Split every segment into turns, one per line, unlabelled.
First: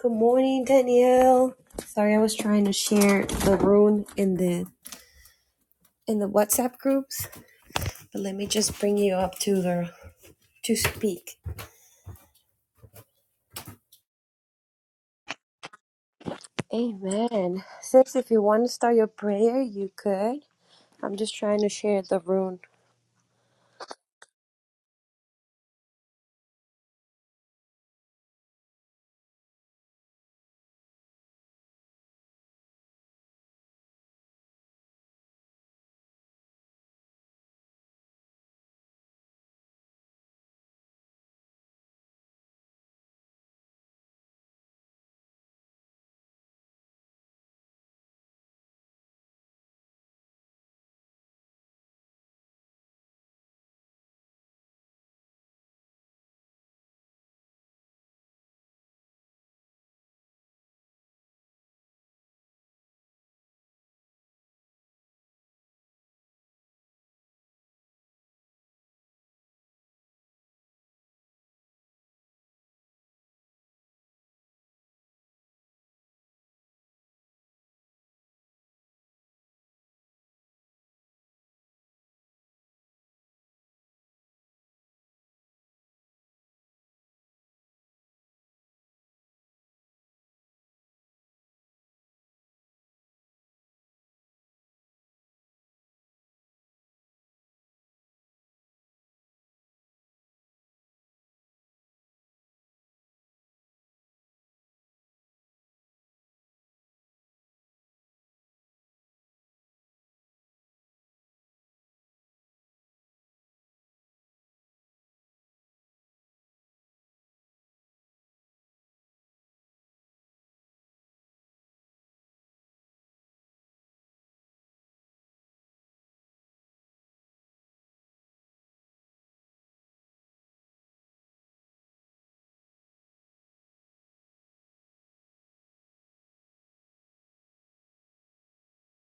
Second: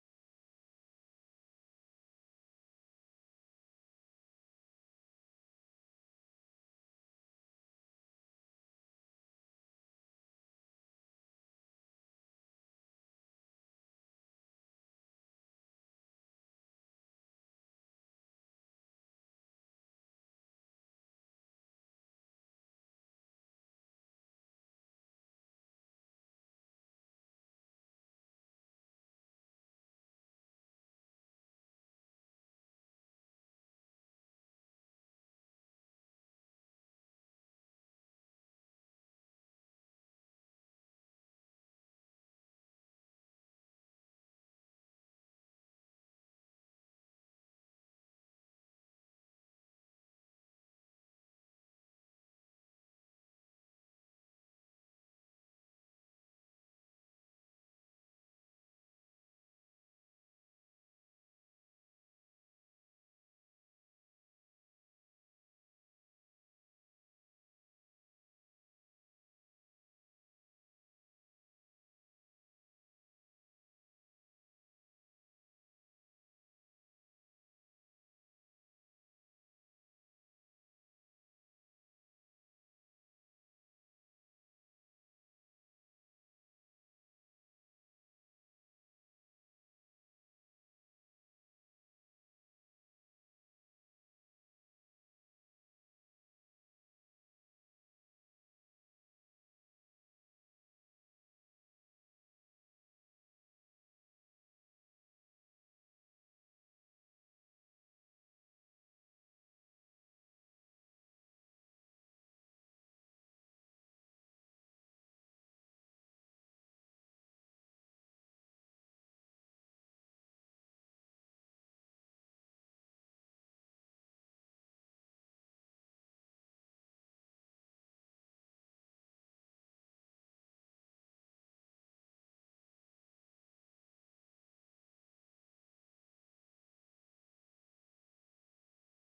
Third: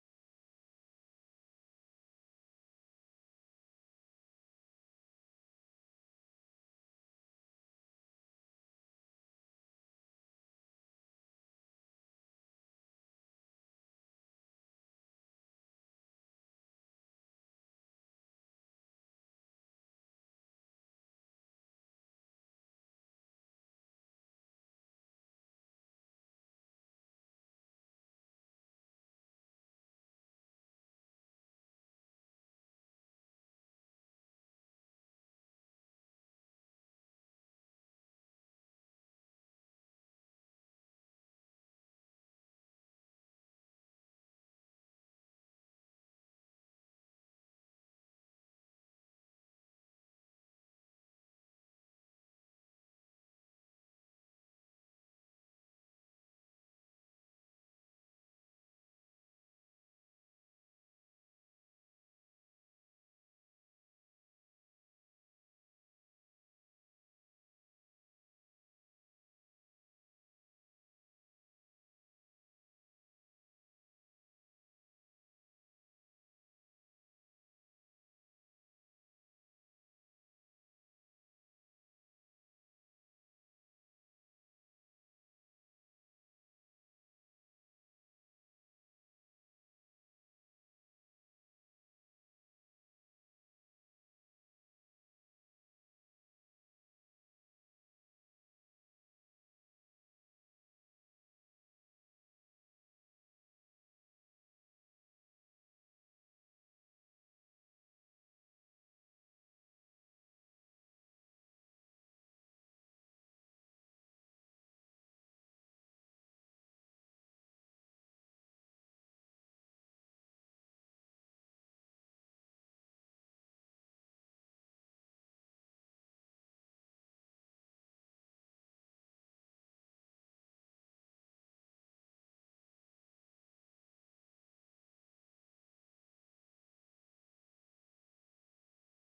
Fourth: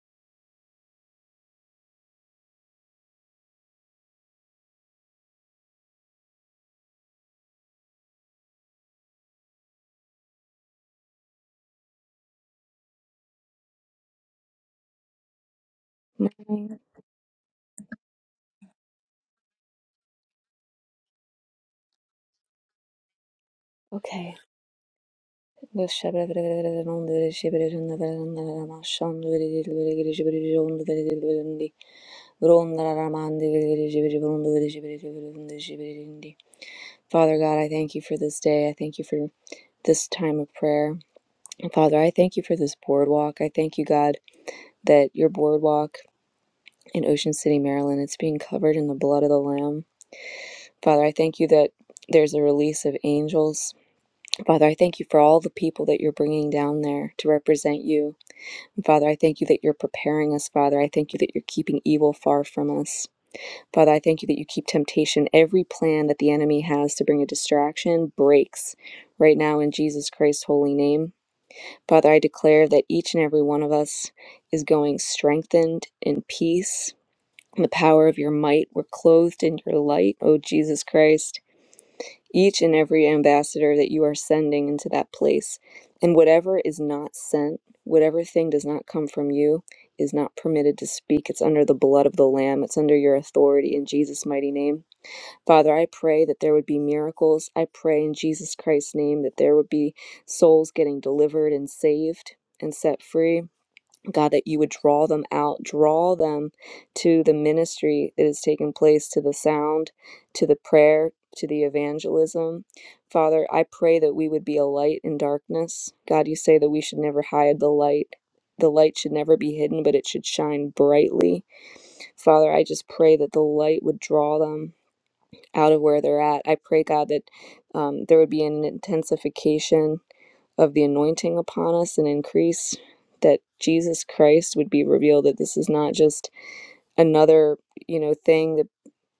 Good morning, Danielle. Sorry, I was trying to share the room in the in the WhatsApp groups, but let me just bring you up to the to speak.
Nine.
Amen. Sis, if you want to start your prayer, you could. I'm just trying to share the room.
Okay. Father God, I thank you for this day. I thank you for this time of prayer. And Father, I thank you for this boardwalk. I thank you, God, that your boardwalk in Ocean City, Maryland, it's being covered in the blood of the Lamb. Father, I thank you that there's a release of angels Father, I thank you for all the people that you're bringing down there to represent you. And Father, I thank you that you're preparing us, Father. I thank you that you're keeping evil far from us. Father, I thank you that you keep temptation. Every plan that the enemy has to bring a distraction breaks right now in Jesus Christ's holy name. Father, I declare that each and every one of us is going strengthened in peace. In the power of your might, we're clothed in your light, O Jesus Christ each and every ambassador that you are sending into that place. And whatever is not sent, whatever thing does not come from you, is not permitted to speak. It's under the blood of the Lamb, it's under your authority in Jesus' mighty name. Father, I pray that there would be miracles. I pray in Jesus Christ's name that there would be souls getting delivered and saved and set free. God, that you would draw them out, draw them to the ministry that is taking place, to the sound, to the prayer, to the evangelism. Father, I pray that we would be a light in darkness. God, you say that we should never hide the light. The light should never be hidden, but it should shine brightly. Father, I just pray that the light would draw them out of where they're at. I pray, God, that um, there would be an intensification of the anointing upon us and increase that Jesus Christ would be revealed that this is not just another, you know, thing that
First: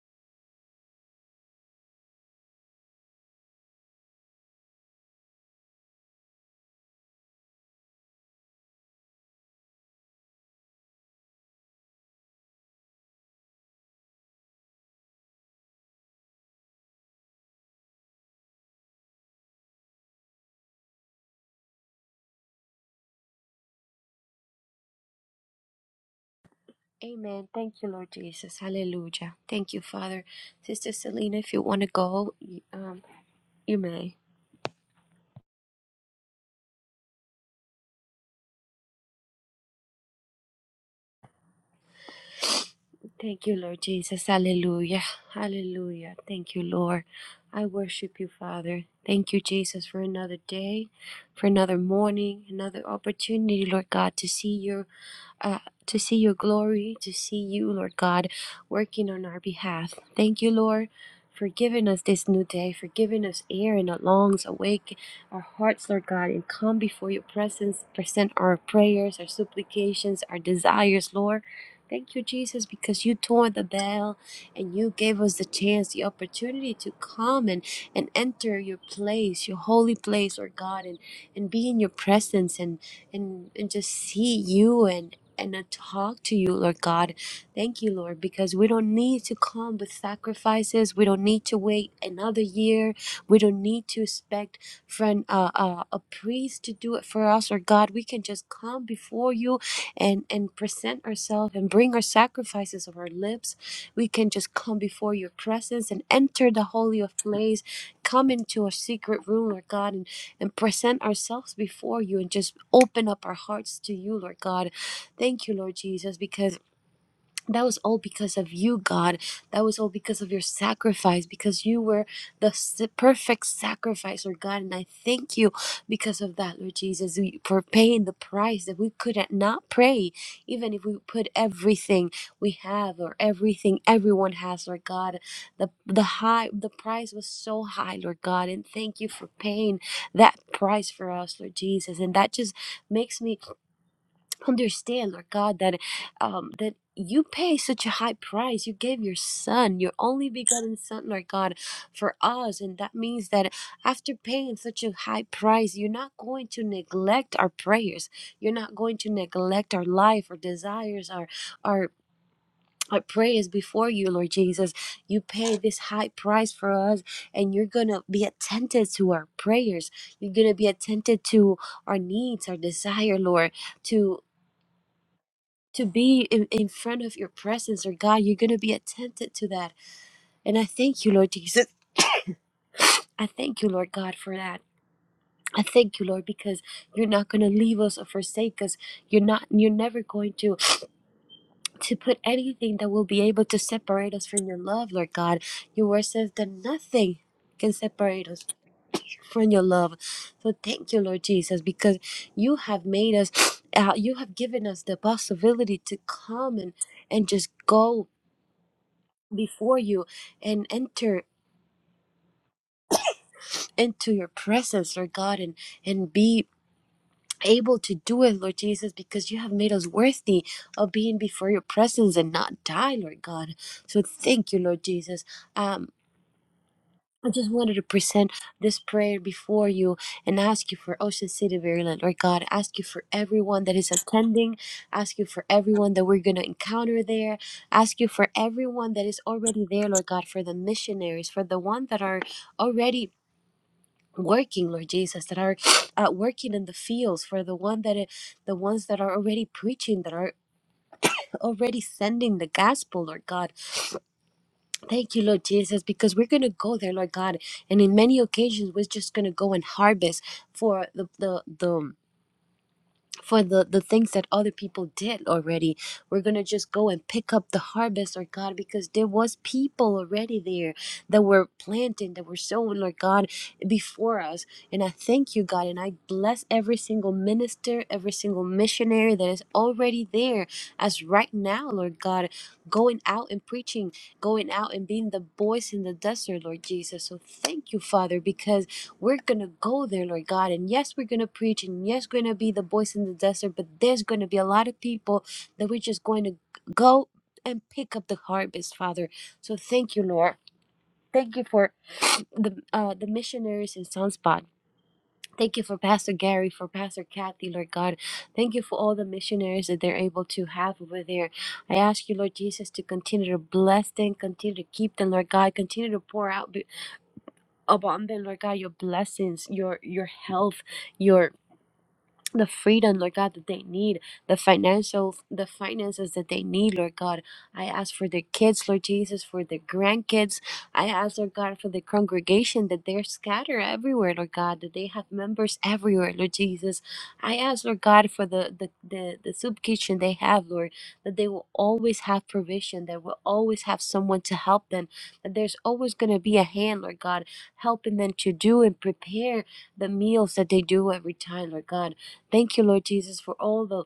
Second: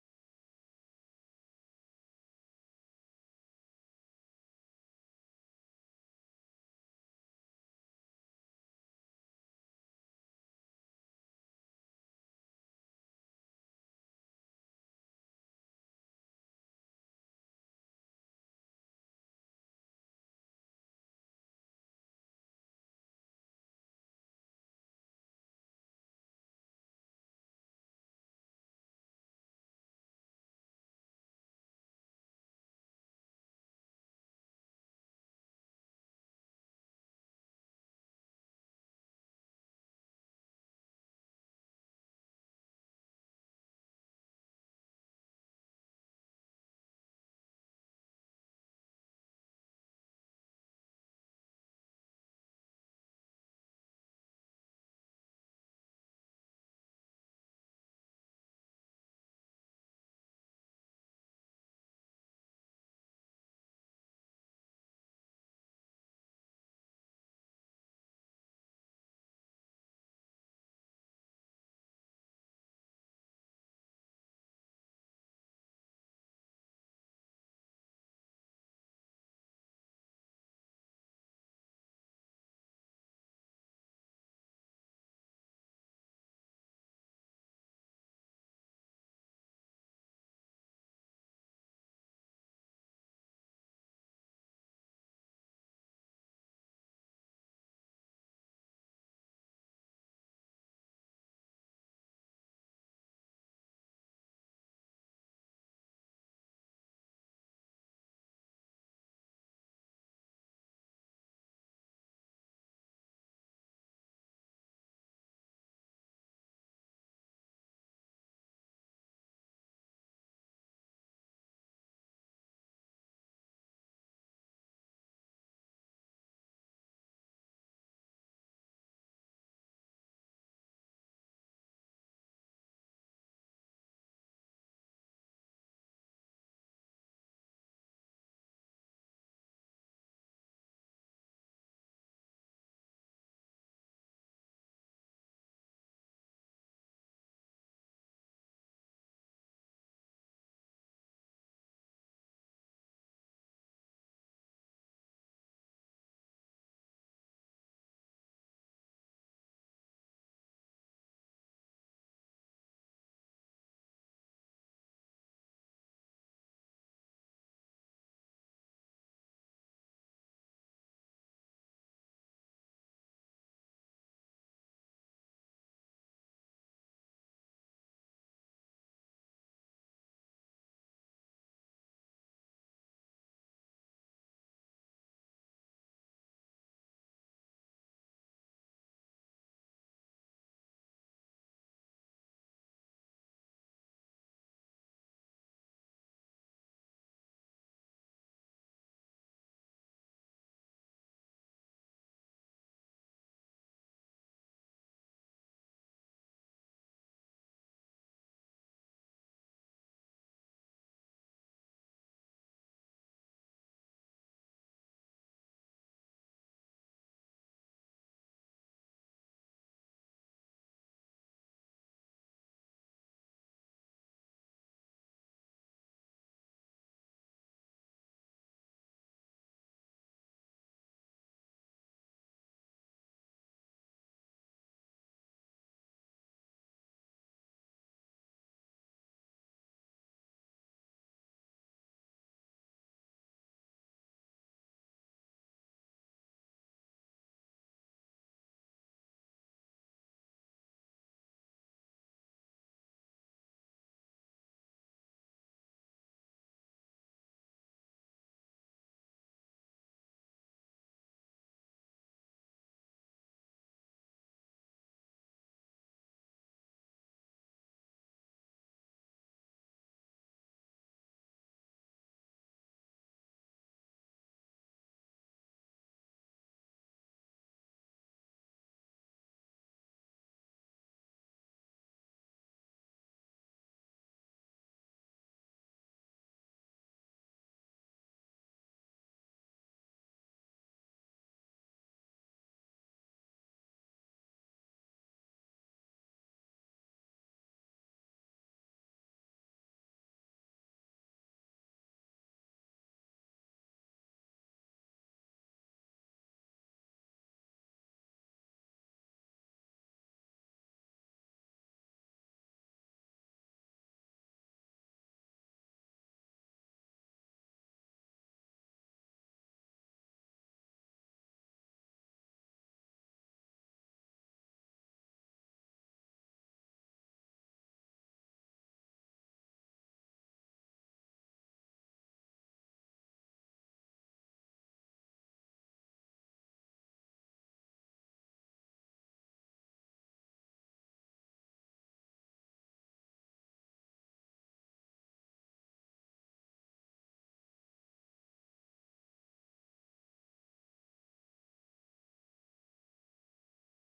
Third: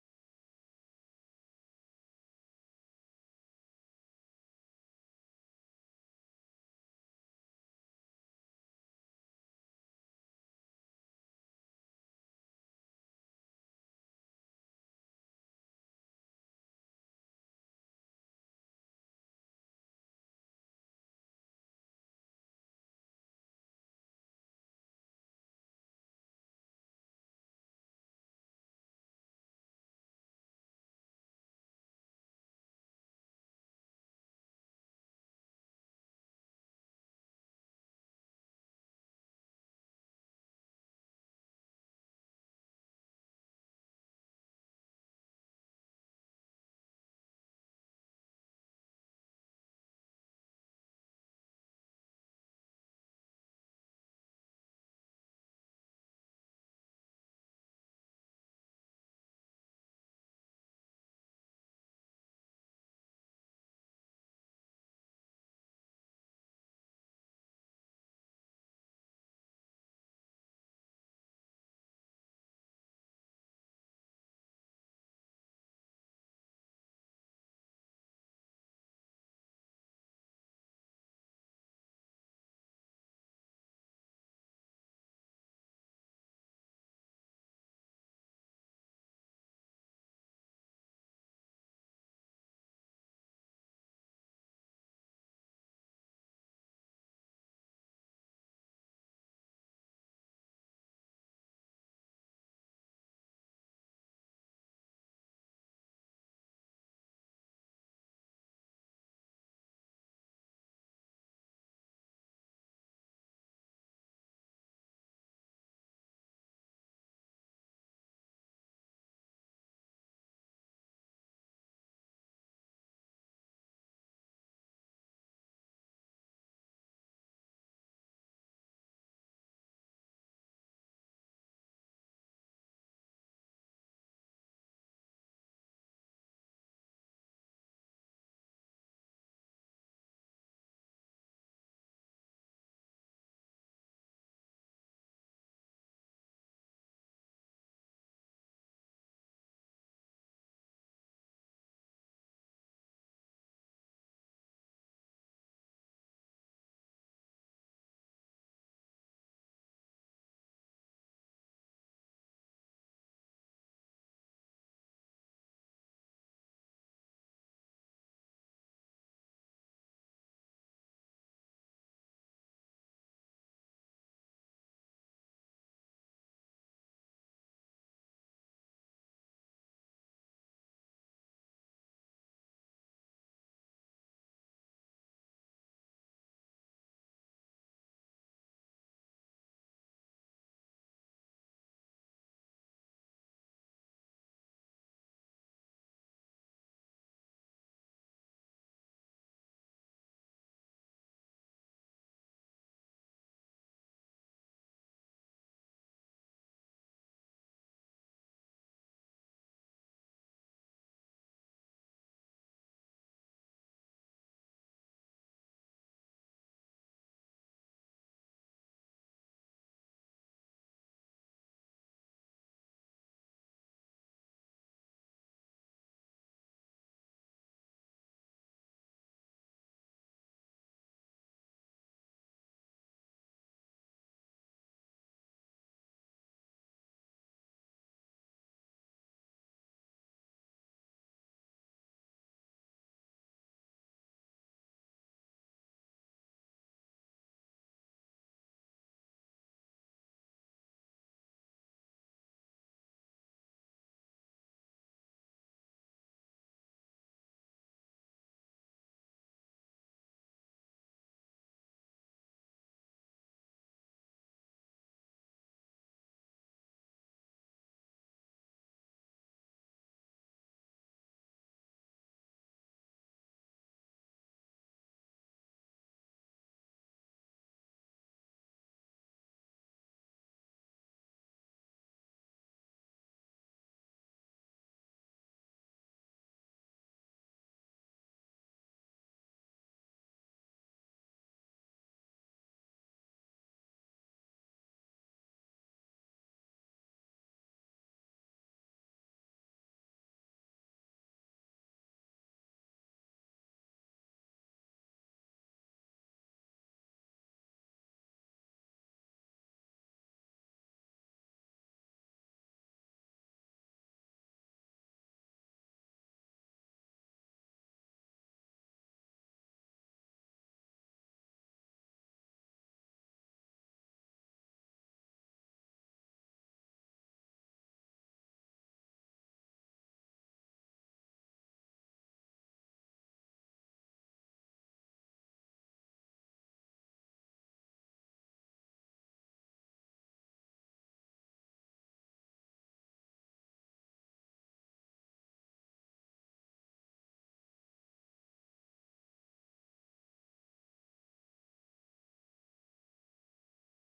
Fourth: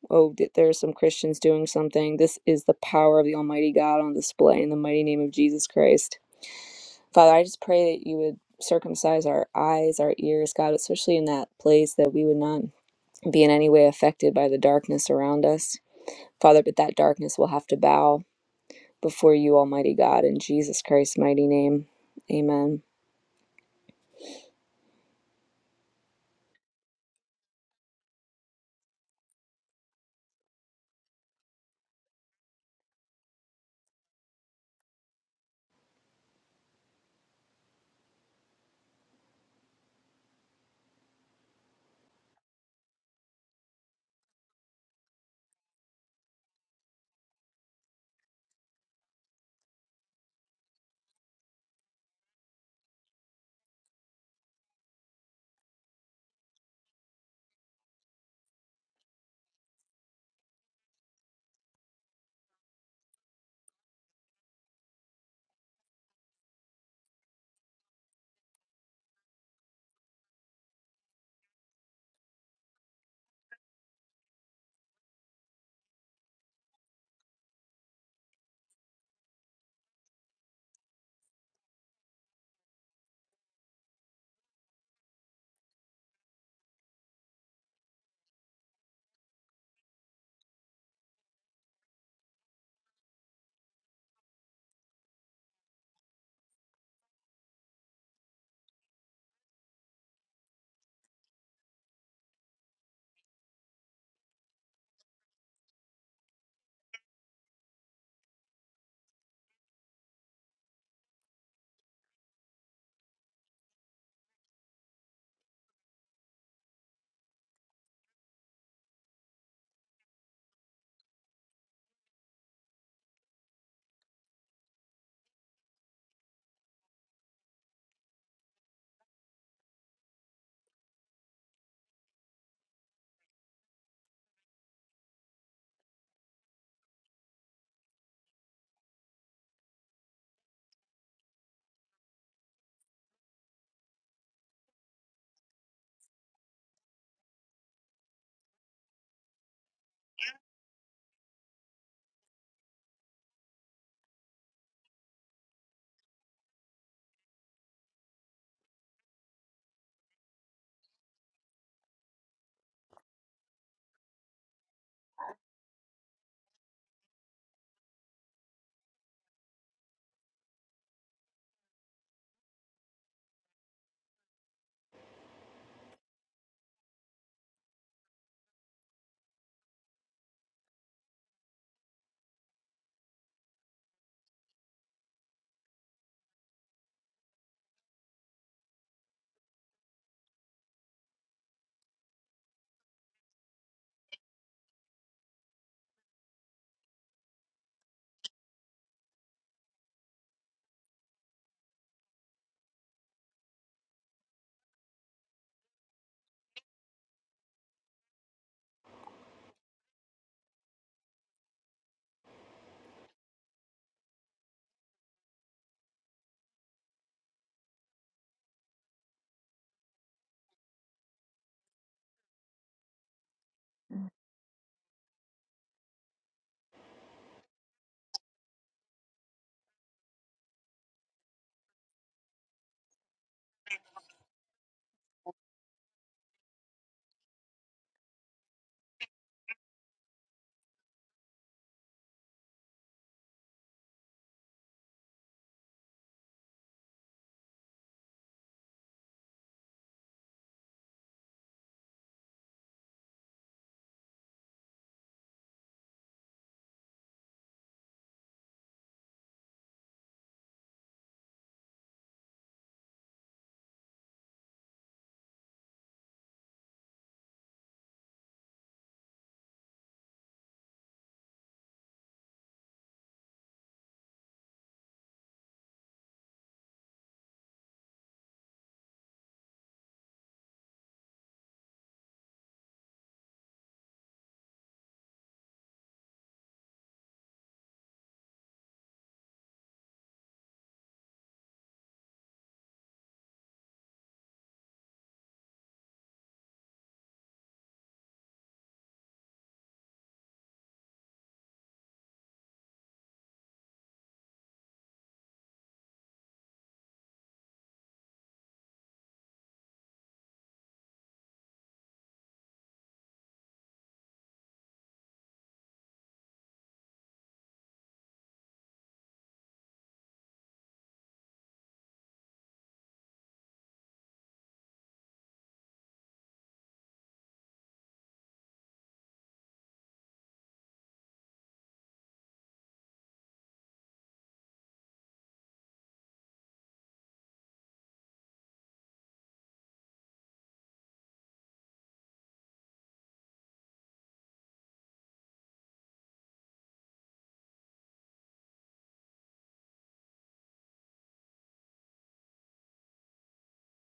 oh there are some Christians doing something. This is the power of the Almighty God on display in the mighty name of Jesus Christ. Father, I just pray that you would circumcise our eyes, our ears, God, especially in that place that we would not be in any way affected by the darkness around us. Father, but that darkness will have to bow before you, Almighty God, in Jesus Christ's mighty name. Amen.
Amen. Thank you, Lord Jesus. Hallelujah. Thank you, Father. Sister Selena, if you want to go, you- um, you may. Thank you, Lord Jesus. Hallelujah. Hallelujah. Thank you, Lord. I worship you, Father. Thank you, Jesus, for another day, for another morning, another opportunity, Lord God, to see your uh, to see your glory, to see you, Lord God, working on our behalf. Thank you, Lord, for giving us this new day, for giving us air in our lungs, awake our hearts, Lord God, and come before your presence, present our prayers, our supplications, our desires, Lord. Thank you, Jesus, because you tore the veil and you gave us the chance, the opportunity to come and, and enter your place, your holy place, Lord God, and, and be in your presence and, and, and just see you and, and uh, talk to you, Lord God. Thank you, Lord, because we don't need to come with sacrifices. We don't need to wait another year. We don't need to expect friend uh, uh, a priest to do it for us or God. We can just come before you and and present ourselves and bring our sacrifices of our lips we can just come before your presence and enter the holy of place come into a secret room lord god and and present ourselves before you and just open up our hearts to you lord god thank you lord jesus because that was all because of you, God. That was all because of your sacrifice, because you were the s- perfect sacrifice, Lord God. And I thank you because of that, Lord Jesus, we- for paying the price that we could not not pray, even if we put everything we have or everything everyone has, Lord God. The the high the price was so high, Lord God, and thank you for paying that price for us, Lord Jesus. And that just makes me understand, Lord God, that um, that you pay such a high price. You gave your son, your only begotten son, Lord God, for us. And that means that after paying such a high price, you're not going to neglect our prayers. You're not going to neglect our life, our desires, our our our prayers before you, Lord Jesus. You pay this high price for us, and you're gonna be attentive to our prayers. You're gonna be attentive to our needs, our desire, Lord. To to be in, in front of your presence, or God, you're going to be attentive to that. And I thank you, Lord Jesus. I thank you, Lord God, for that. I thank you, Lord, because you're not going to leave us or forsake us. You're not. You're never going to to put anything that will be able to separate us from your love, Lord God. Your word says that nothing can separate us from your love. So thank you, Lord Jesus, because you have made us. Uh, you have given us the possibility to come and and just go before you and enter into your presence, Lord God, and and be able to do it, Lord Jesus, because you have made us worthy of being before your presence and not die, Lord God. So thank you, Lord Jesus. Um I just wanted to present this prayer before you and ask you for Ocean City, Maryland, Lord God. Ask you for everyone that is attending. Ask you for everyone that we're going to encounter there. Ask you for everyone that is already there, Lord God, for the missionaries, for the one that are already working lord jesus that are uh, working in the fields for the one that the ones that are already preaching that are already sending the gospel lord god thank you lord jesus because we're gonna go there lord god and in many occasions we're just gonna go and harvest for the the the for the the things that other people did already we're going to just go and pick up the harvest lord god because there was people already there that were planting that were sowing lord god before us and i thank you god and i bless every single minister every single missionary that is already there as right now lord god going out and preaching going out and being the voice in the desert lord jesus so thank you father because we're going to go there, Lord God. And yes, we're going to preach. And yes, we're going to be the voice in the desert. But there's going to be a lot of people that we're just going to go and pick up the harvest, Father. So thank you, Lord. Thank you for the uh, the missionaries in Sunspot. Thank you for Pastor Gary, for Pastor Kathy, Lord God. Thank you for all the missionaries that they're able to have over there. I ask you, Lord Jesus, to continue to bless them, continue to keep them, Lord God. Continue to pour out abundant, Lord God, your blessings, your your health, your the freedom, Lord God, that they need, the financial, the finances that they need, Lord God. I ask for their kids, Lord Jesus, for their grandkids. I ask, Lord God, for the congregation that they're scattered everywhere, Lord God, that they have members everywhere, Lord Jesus. I ask, Lord God, for the the the, the soup kitchen they have, Lord, that they will always have provision, that will always have someone to help them, that there's always gonna be a hand, Lord God, helping them to do and prepare the meals that they do every time, Lord God. Thank you, Lord Jesus, for all the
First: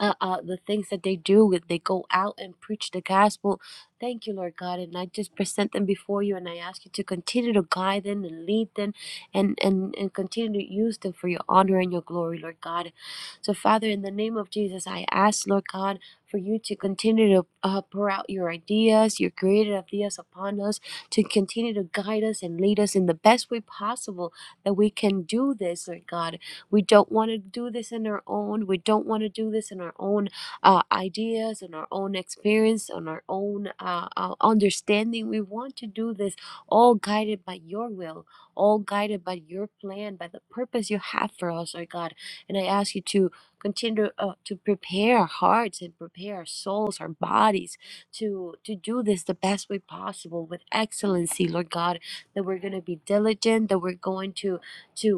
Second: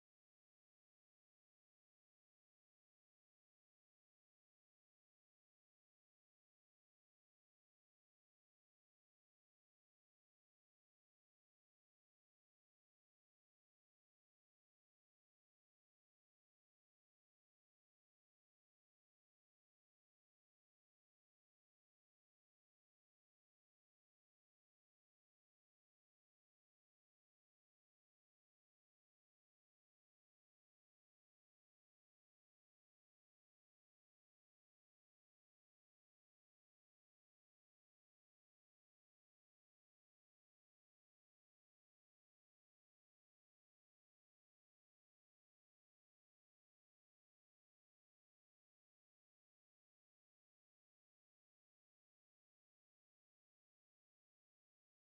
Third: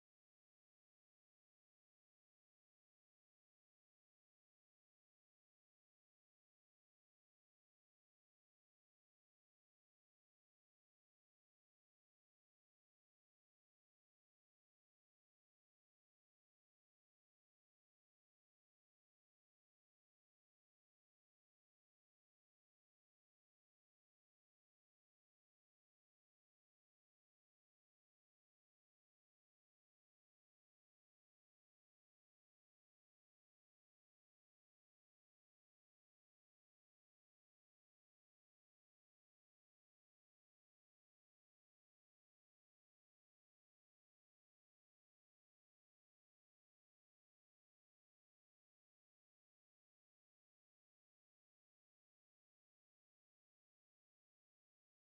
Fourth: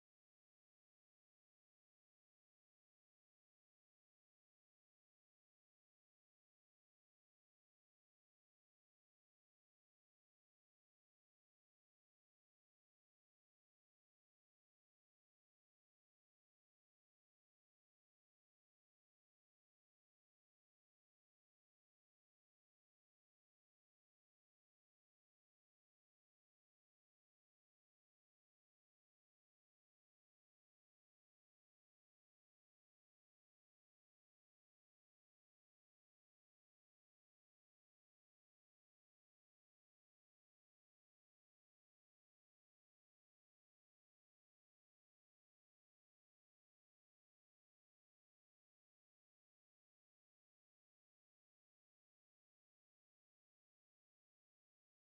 uh, uh, the things that they do. They go out and preach the gospel. Thank you, Lord God, and I just present them before you, and I ask you to continue to guide them and lead them, and and and continue to use them for your honor and your glory, Lord God. So, Father, in the name of Jesus, I ask, Lord God. For you to continue to uh, pour out your ideas, your creative ideas upon us, to continue to guide us and lead us in the best way possible that we can do this, Lord God we don't want to do this in our own. We don't want to do this in our own uh, ideas, on our own experience, on our own uh, uh, understanding. We want to do this all guided by your will, all guided by your plan, by the purpose you have for us, oh God. And I ask you to continue uh, to prepare our hearts and prepare our souls, our bodies to to do this the best way possible with excellency, Lord God. That we're going to be diligent, that we're going to to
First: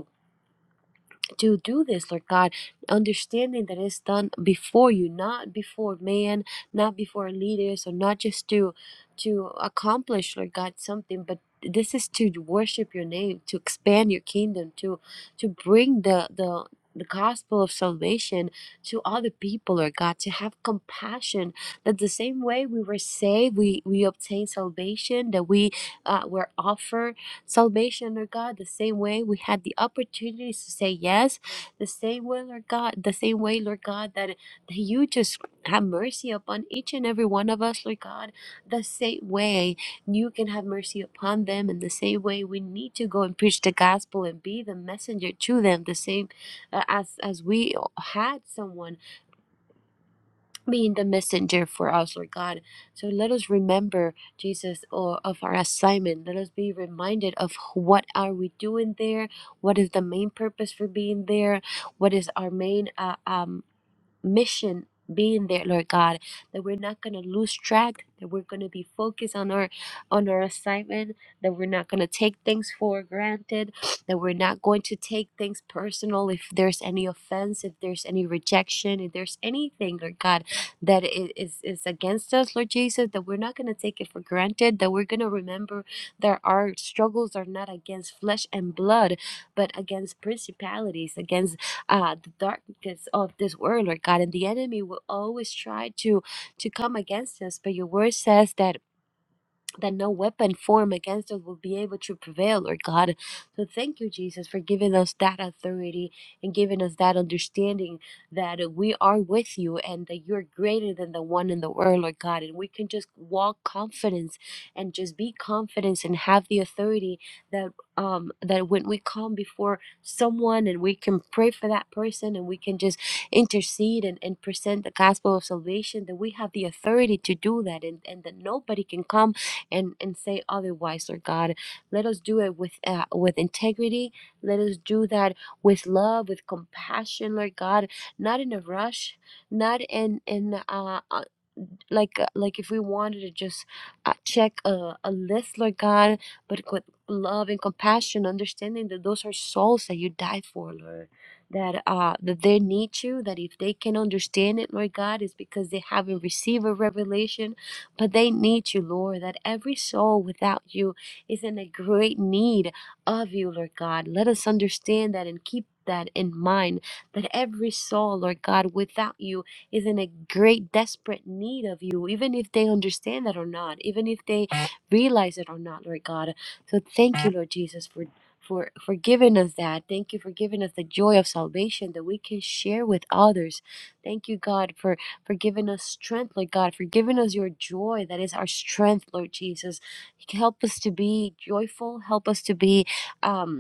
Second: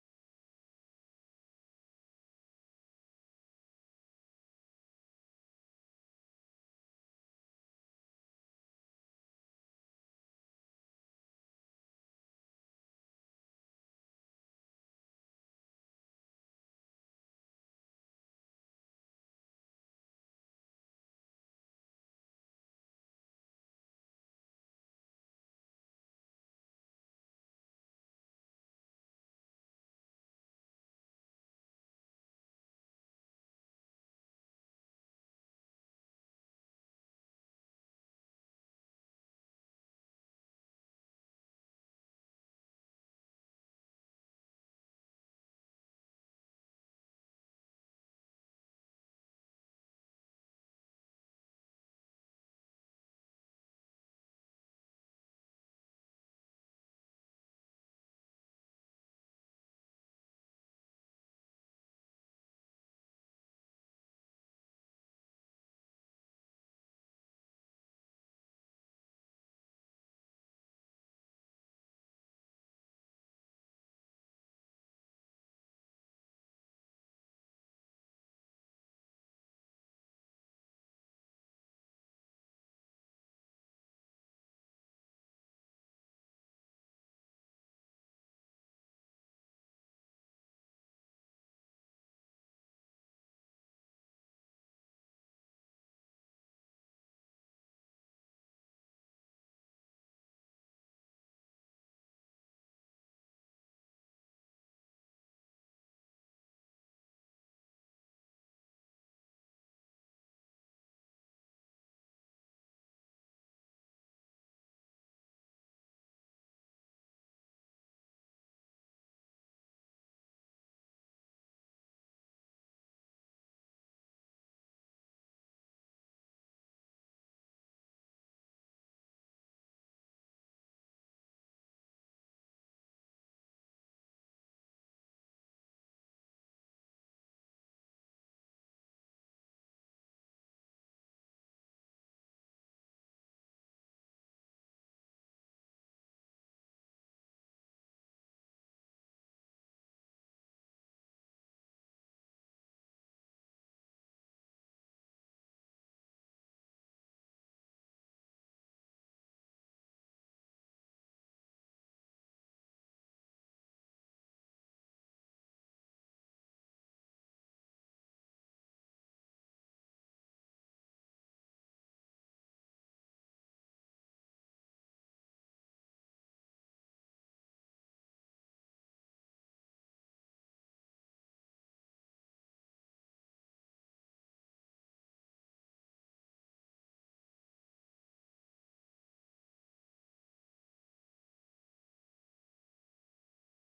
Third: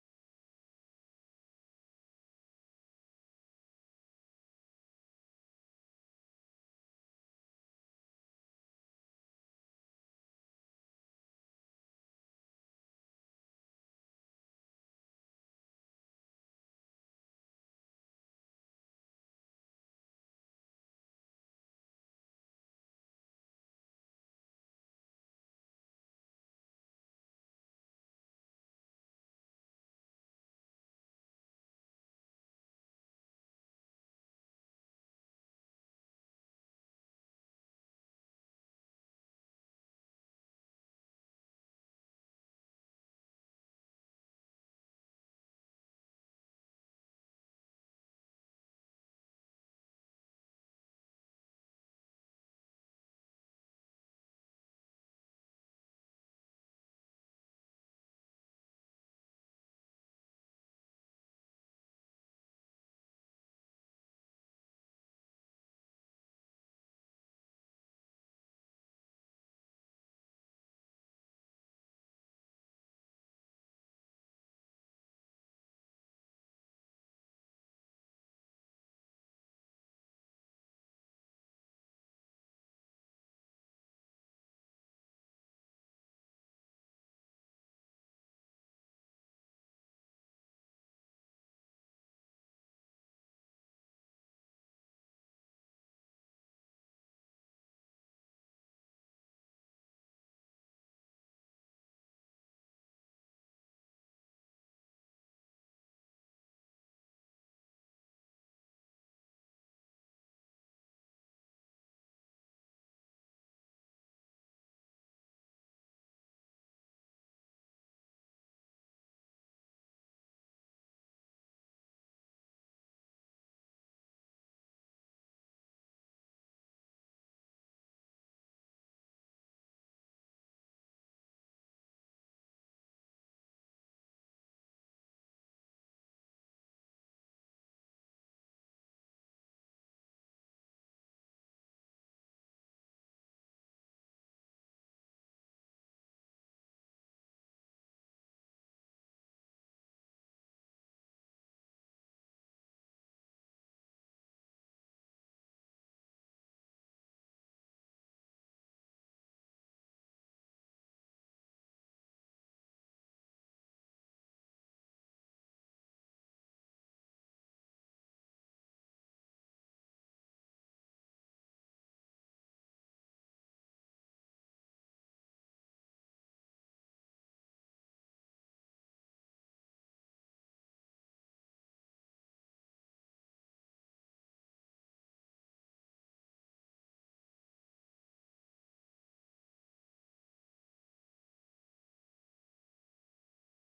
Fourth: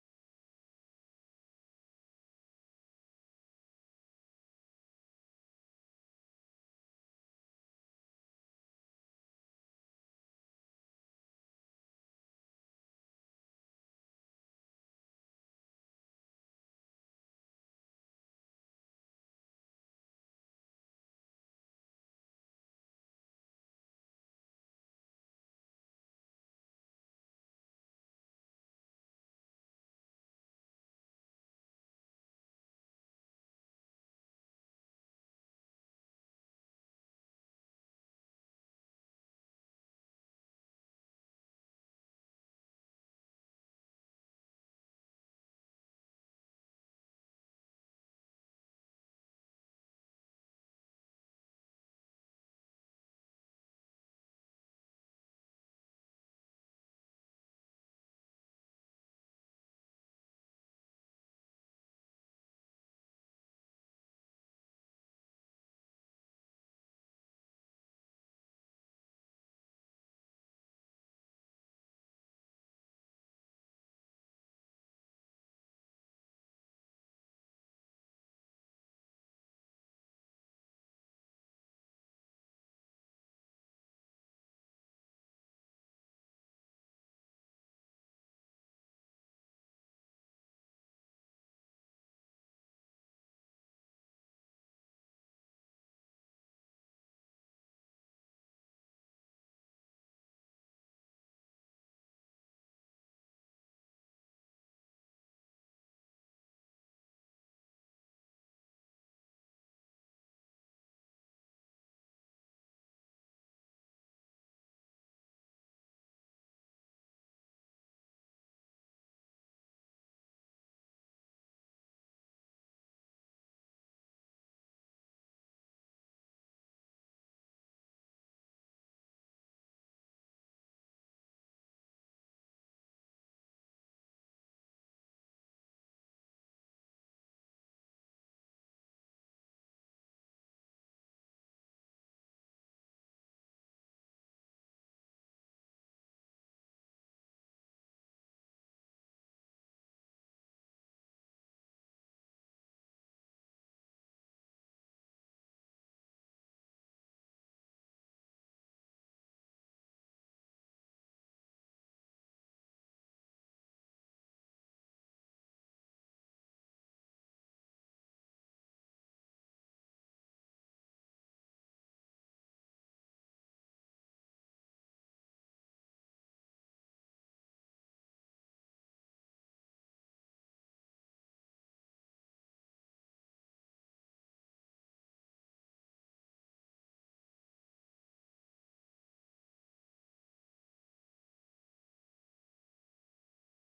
to do this, Lord God, understanding that it's done before you, not before man, not before leaders, or not just to to accomplish, Lord God, something, but this is to worship your name, to expand your kingdom, to to bring the the the gospel of salvation to other people, Lord God, to have compassion. That the same way we were saved, we we obtain salvation, that we uh, were offered salvation, Lord God, the same way we had the opportunities to say yes, the same way, Lord God, the same way, Lord God, that, that you just have mercy upon each and every one of us, Lord God, the same way you can have mercy upon them, and the same way we need to go and preach the gospel and be the messenger to them, the same uh, as as we had someone being the messenger for us, Lord God. So let us remember, Jesus, or of our assignment. Let us be reminded of what are we doing there? What is the main purpose for being there? What is our main uh, um, mission being there lord god that we're not going to lose track that we're going to be focused on our on our assignment that we're not going to take things for granted that we're not going to take things personal if there's any offense if there's any rejection if there's anything lord god that i- is is against us lord jesus that we're not going to take it for granted that we're going to remember that our struggles are not against flesh and blood but against principalities against uh, the darkness of this world, Lord God. And the enemy will always try to to come against us. But your word says that that no weapon formed against us will be able to prevail, Lord God. So thank you, Jesus, for giving us that authority and giving us that understanding that we are with you and that you're greater than the one in the world, Lord God. And we can just walk confidence and just be confident and have the authority that um that when we come before someone and we can pray for that person and we can just intercede and, and present the gospel of salvation, that we have the authority to do that and, and that nobody can come and and say otherwise, Lord God. Let us do it with uh, with integrity. Let us do that with love, with compassion, Lord God. Not in a rush, not in in uh, uh, like uh, like if we wanted to just uh, check a, a list, Lord God, but with love and compassion, understanding that those are souls that you died for, Lord. That uh that they need you. That if they can understand it, Lord God, is because they haven't received a revelation but they need you, Lord, that every soul without you is in a great need of you, Lord God. Let us understand that and keep that in mind that every soul, Lord God, without you is in a great desperate need of you, even if they understand that or not, even if they realize it or not, Lord God. So thank you, Lord Jesus, for for for giving us that. Thank you for giving us the joy of salvation that we can share with others. Thank you, God, for for giving us strength, Lord God, for giving us your joy that is our strength, Lord Jesus. Help us to be joyful. Help us to be. Um,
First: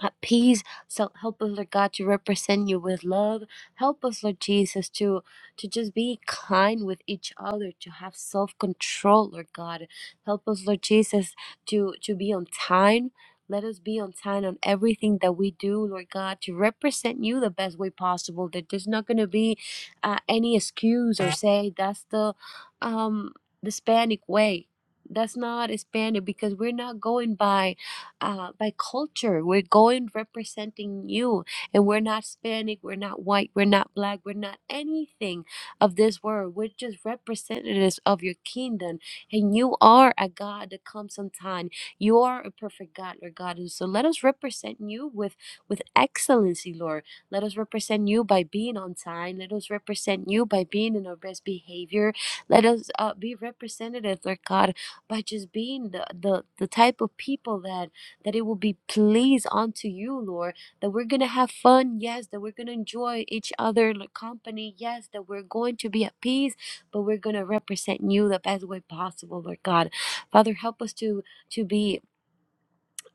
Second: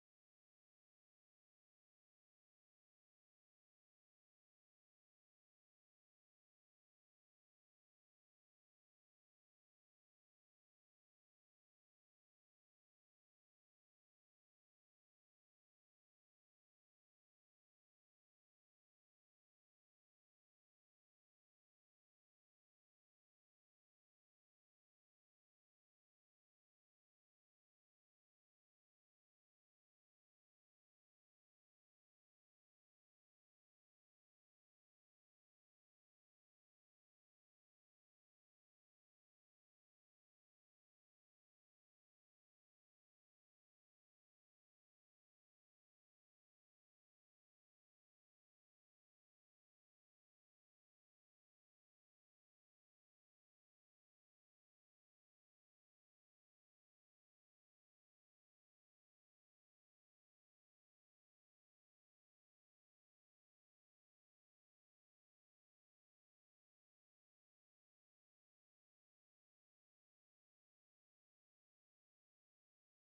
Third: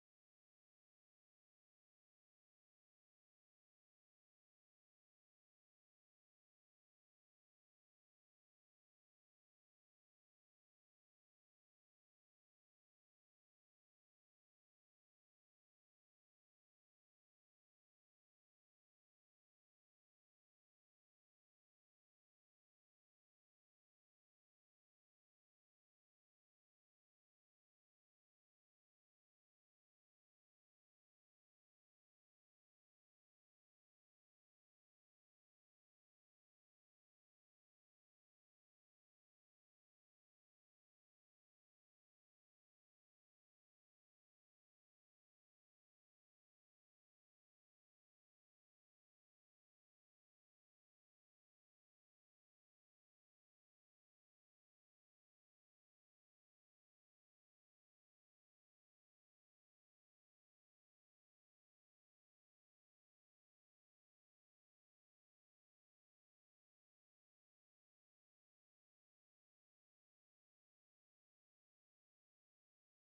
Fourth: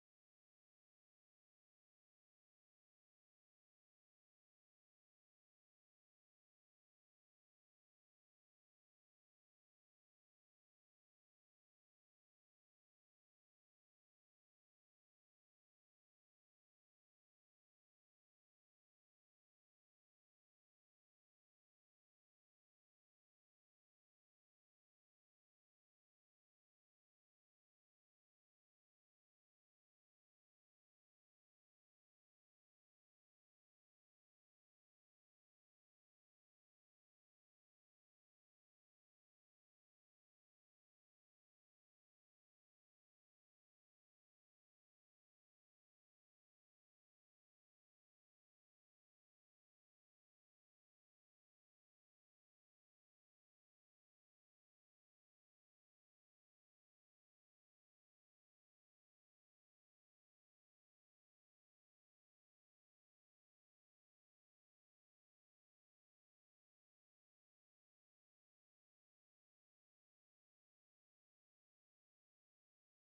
at peace. So help us, Lord God, to represent you with love. Help us, Lord Jesus, to to just be kind with each other, to have self-control, Lord God. Help us, Lord Jesus, to to be on time. Let us be on time on everything that we do, Lord God, to represent you the best way possible. That there's not going to be uh, any excuse or say that's the um, the Hispanic way. That's not Hispanic because we're not going by uh, by culture. We're going representing you, and we're not Hispanic, we're not white, we're not black, we're not anything of this world. We're just representatives of your kingdom, and you are a God that comes on time. You are a perfect God, Lord God, and so let us represent you with with excellency, Lord. Let us represent you by being on time. Let us represent you by being in our best behavior. Let us uh, be representative, Lord God, by just being the, the the type of people that that it will be pleased unto you, Lord, that we're going to have fun, yes, that we're going to enjoy each other like, company, yes, that we're going to be at peace, but we're going to represent you the best way possible, Lord God. Father, help us to to be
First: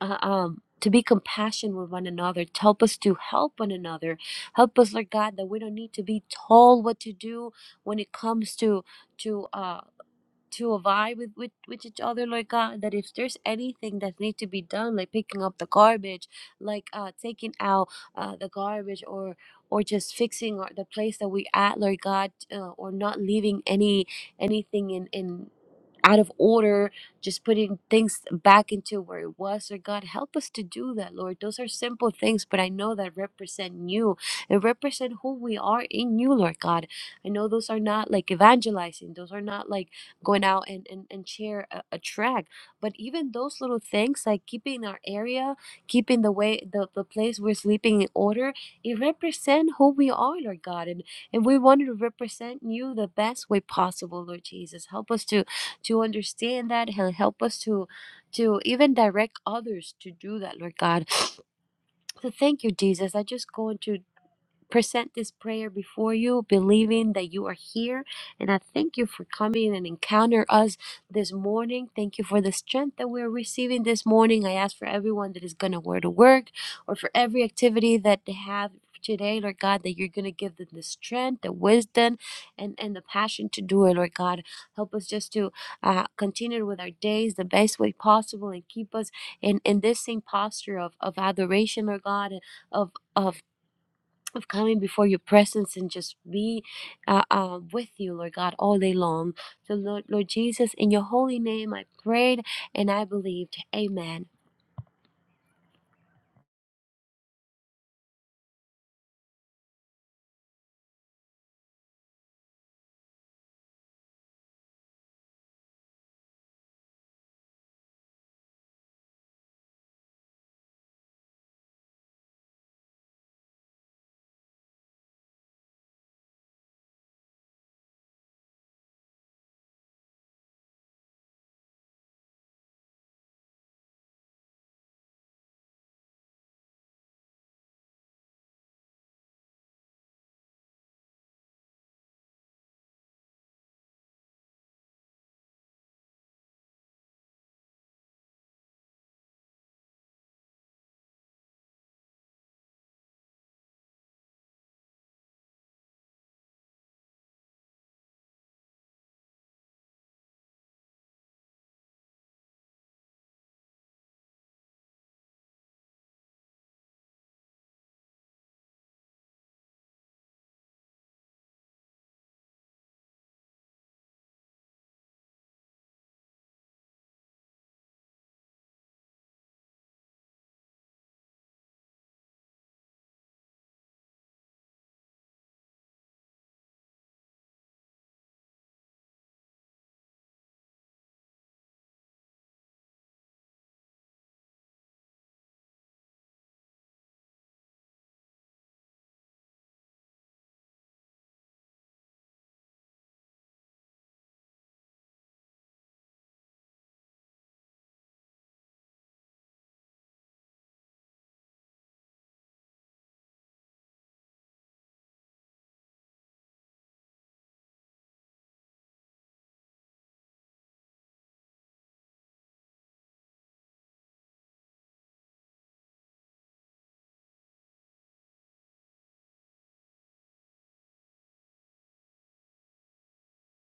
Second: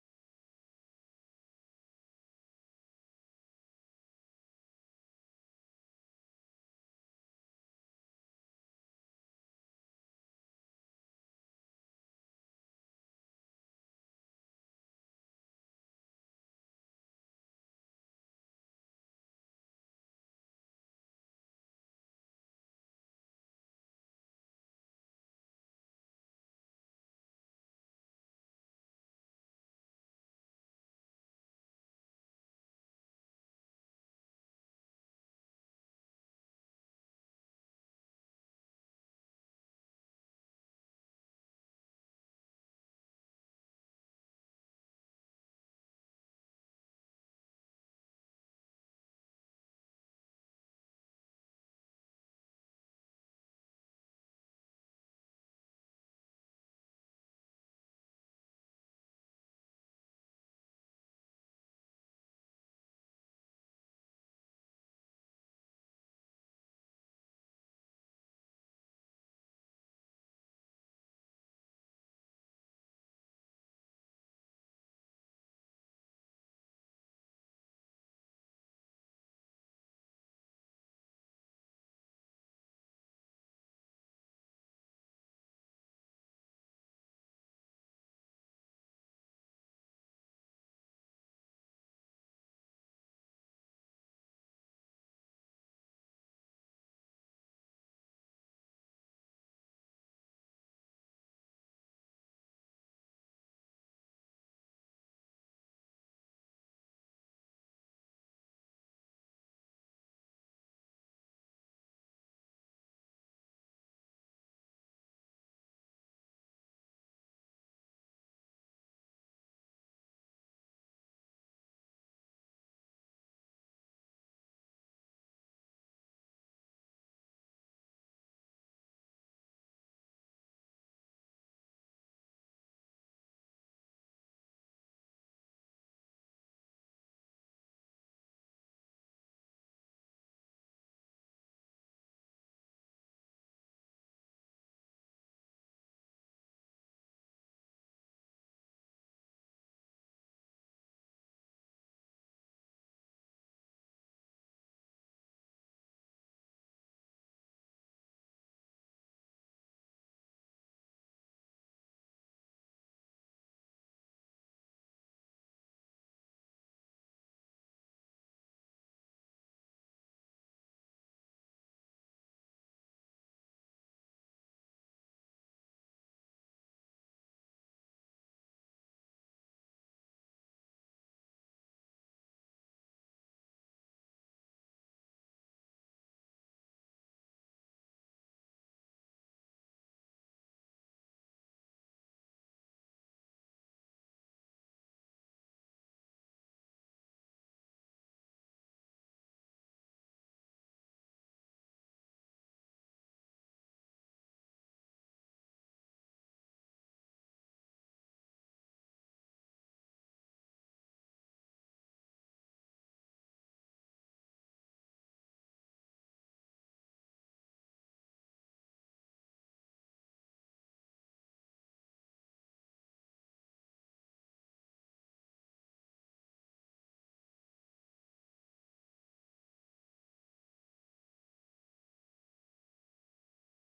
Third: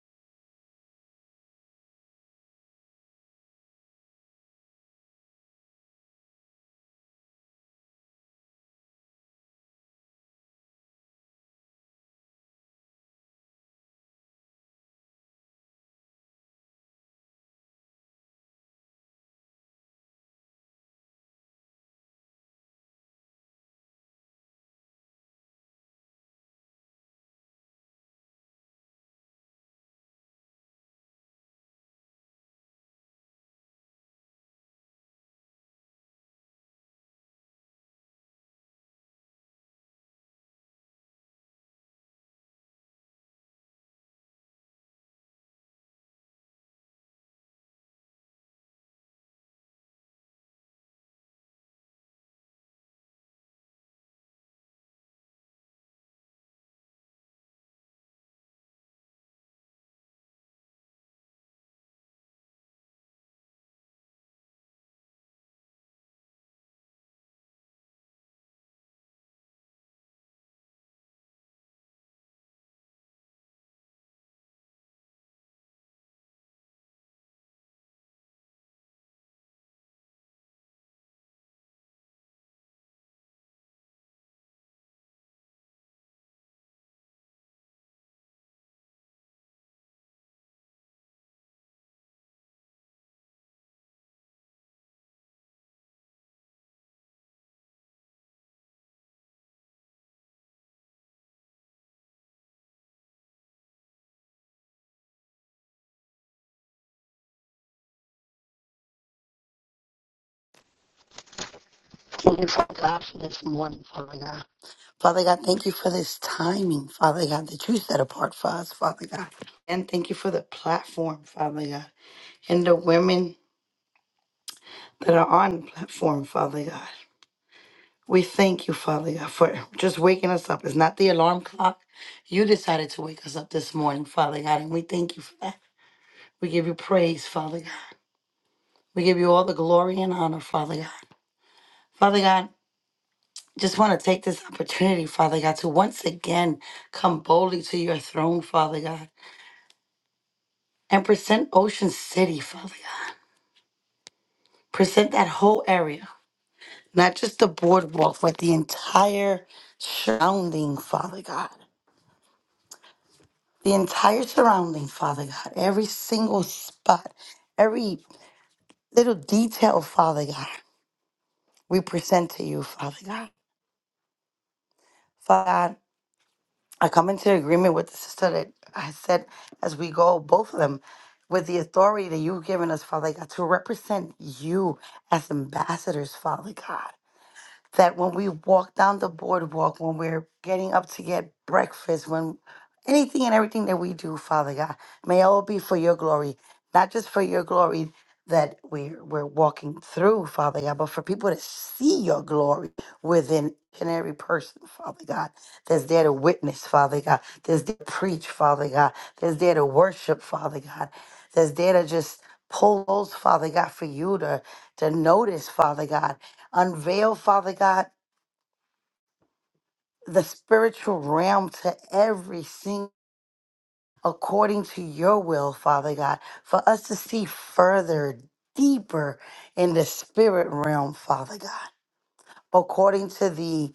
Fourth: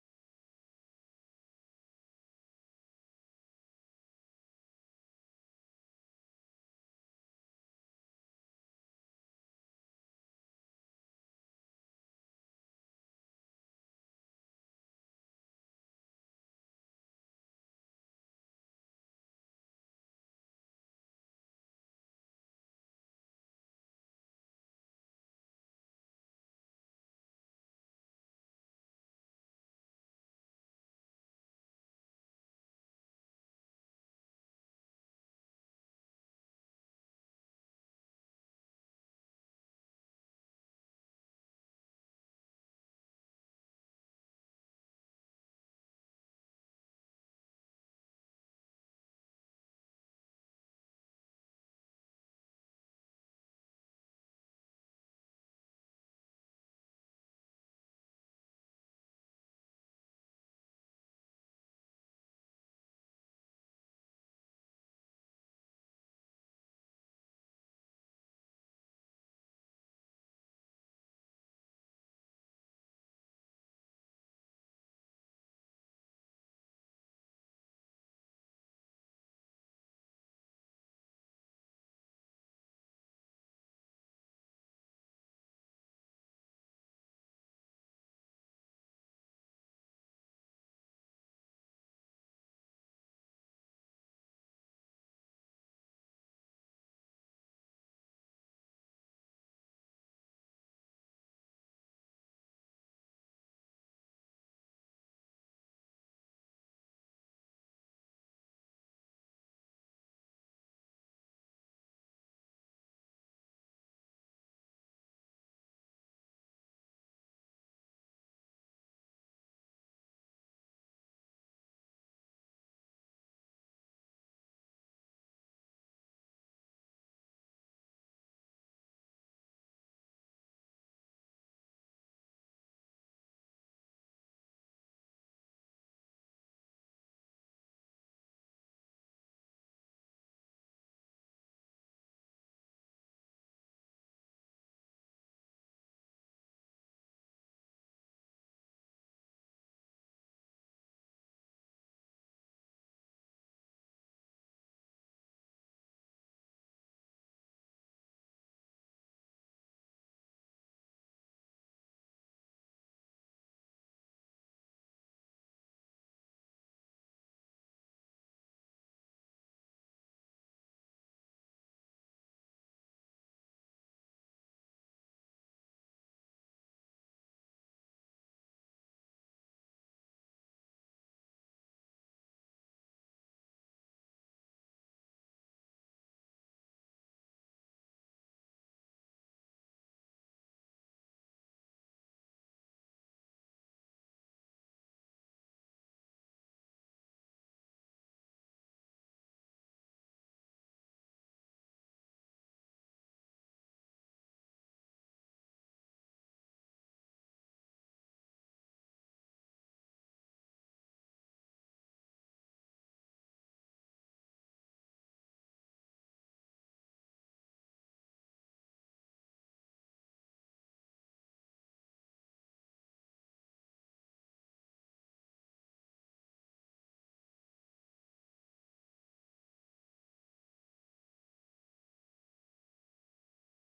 uh, um to be compassionate with one another, help us to help one another, help us, Lord God, that we don't need to be told what to do when it comes to to uh, to vie with, with with each other like God that if there's anything that needs to be done like picking up the garbage like uh taking out uh the garbage or or just fixing or the place that we at Lord God uh, or not leaving any anything in in out of order, just putting things back into where it was. Or God, help us to do that, Lord. Those are simple things, but I know that represent you and represent who we are in you, Lord God. I know those are not like evangelizing, those are not like going out and, and, and share a, a track. But even those little things, like keeping our area, keeping the way the, the place we're sleeping in order, it represent who we are, Lord God. And and we wanted to represent you the best way possible, Lord Jesus. Help us to to understand that and help us to to even direct others to do that lord god so thank you jesus i just go into present this prayer before you, believing that you are here. And I thank you for coming and encounter us this morning. Thank you for the strength that we're receiving this morning. I ask for everyone that is going to wear to work or for every activity that they have today, Lord God, that you're going to give them the strength, the wisdom, and, and the passion to do it, Lord God. Help us just to uh, continue with our days the best way possible and keep us in, in this same posture of, of adoration, Lord God, of, of of coming before your presence and just be uh, uh, with you, Lord God, all day long. So, Lord, Lord Jesus, in your holy name, I prayed and I believed. Amen.
Thank you, Father God, for this morning, Father God. Father God, thank you for this timing, Father God, that you set apart for us, Father God. And thank you for the platform, Father God, and the women that are on the platform, Father God. We thank you, Father God, for just waking us up. It's not the alarm clock. You decided to wake us up this morning, Father God, and we thank you for that. We give you praise, Father God. We give you all the glory and honor, Father God. Father God, just want to take this opportunity, Father God, to once again come boldly to your throne, Father God, and present Ocean City, Father God. Present that whole area, not just the boardwalk, but the entire surrounding, Father God. The entire surrounding, Father God. Every single spot, every little detail, Father God, we present to you, Father God. Father God, I come into agreement with the sister that I said as we go, both of them, with the authority that you've given us, Father God, to represent you as ambassadors, Father God that when we walk down the boardwalk, when we're getting up to get breakfast, when anything and everything that we do, Father God, may all be for your glory, not just for your glory that we're, we're walking through, Father God, but for people to see your glory within each and every person, Father God, that's there to witness, Father God, that's there to preach, Father God, that's there to worship, Father God, that's there to just pull those, Father God, for you to, to notice, Father God Unveil, Father God, the spiritual realm to every single according to your will, Father God, for us to see further, deeper in the spirit realm, Father God, according to the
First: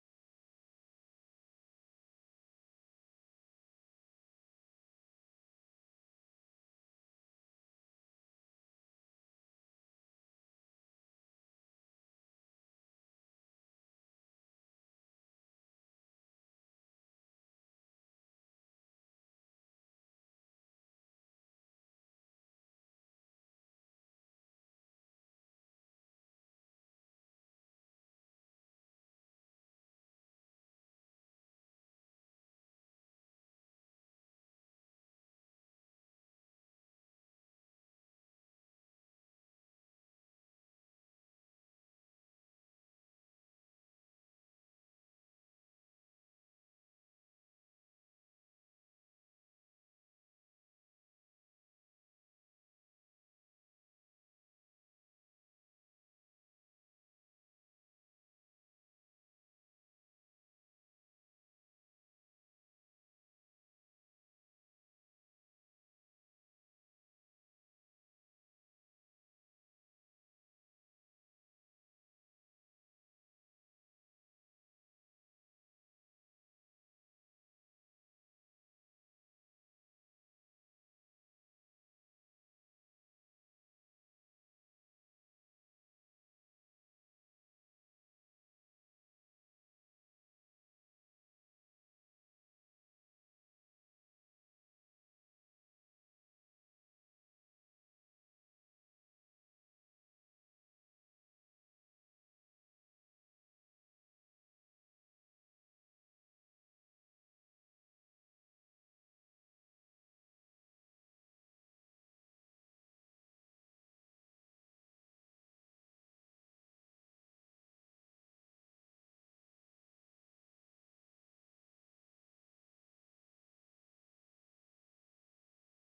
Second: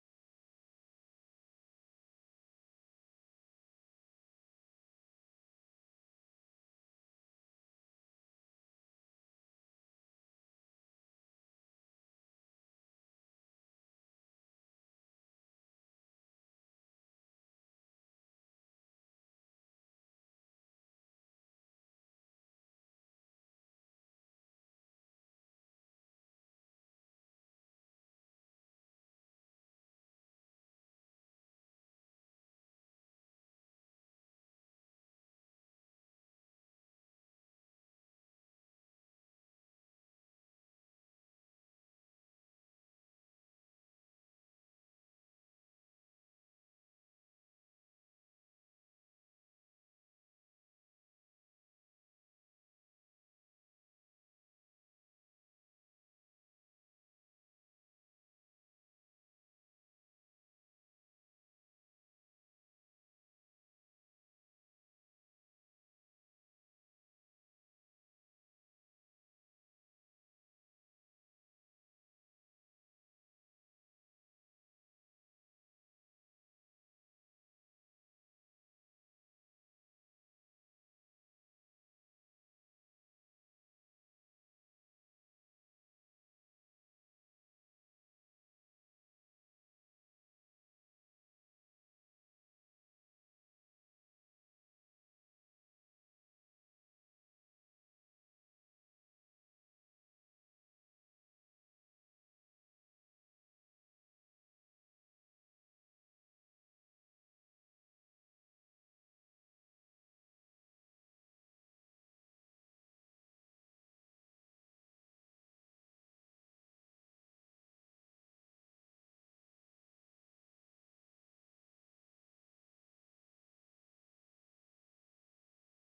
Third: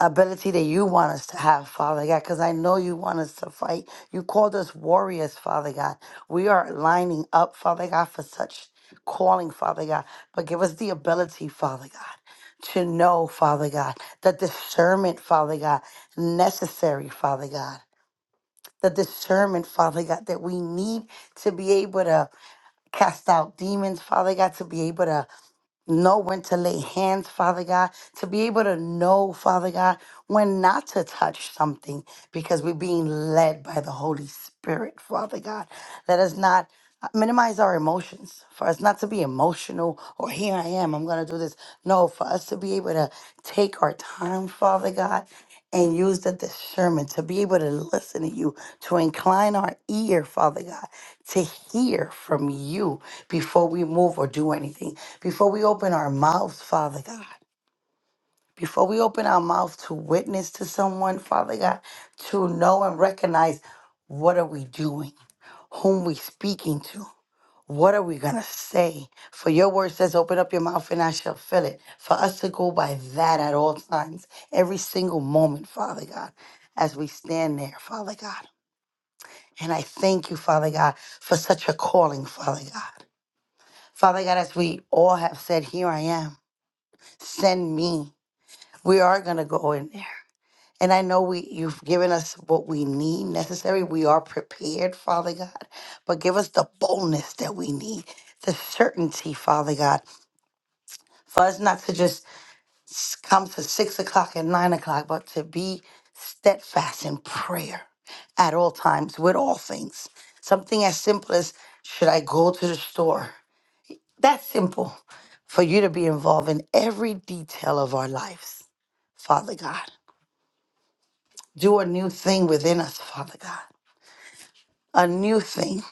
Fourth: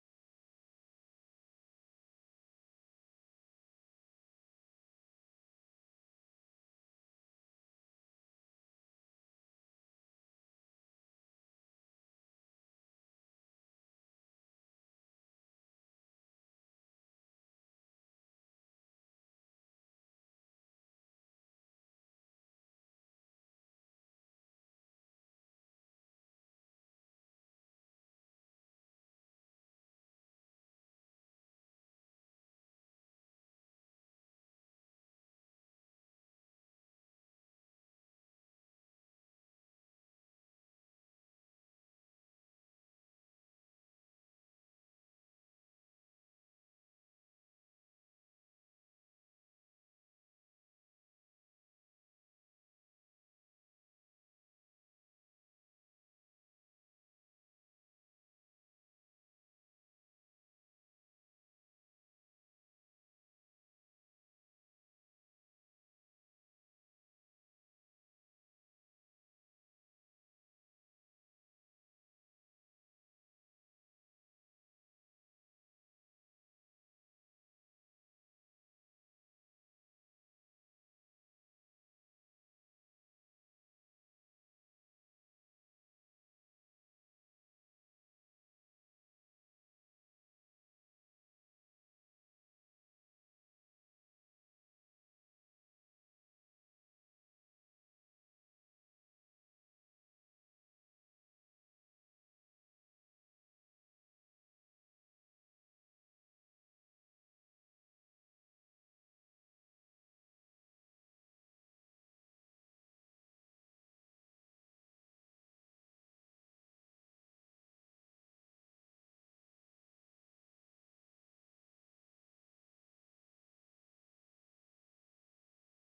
ability that you want us to have, Father God, because I know you want us to fight. You called us warriors, Father God. We are lining up, Father God, for such calling, Father God. But give us the ability, Father God, to know, Father God, the discernment, Father God, necessary, Father God. The discernment, Father God, that we need to be able to cast out demons, Father God, to be able to know when to lay hands, Father God, to be able to know, Father God, when not to touch something because we're being led by the Holy Spirit, Father God. Let us not uh, minimize our emotions, for us not to be emotional or here I am, I'm going to do this. No, for us to be able to take our time, Father God. And use the discernment to be able to listen to you, to incline our ear, Father God, to hear from you before we move or do anything, before we open our mouths, Father God. Before we open our mouths to witness to someone, Father God, to know and recognize what are we doing, whom we speaking to, what are we gonna say? For your word says, "Open up your mouth and I shall fill it." For us to go by that at all times, every single moment, Father God, as we stand there, Father God. And I thank you, Father God, for such a calling, Father God. Father God, as we all have said, here I am, send me. We are going to go in there. And I know we you've given us what we need necessary. We are prepared, Father God. But give us the boldness that we need, the certainty, Father God, for us not to just s- come to six o'clock and nine o'clock, but to be steadfast in prayer at all times with all things. Something as simple as should I go to the store? That's simple for you to be involved in every detail of our lives, Father God. Do a new thing within us, Father God. A new thing.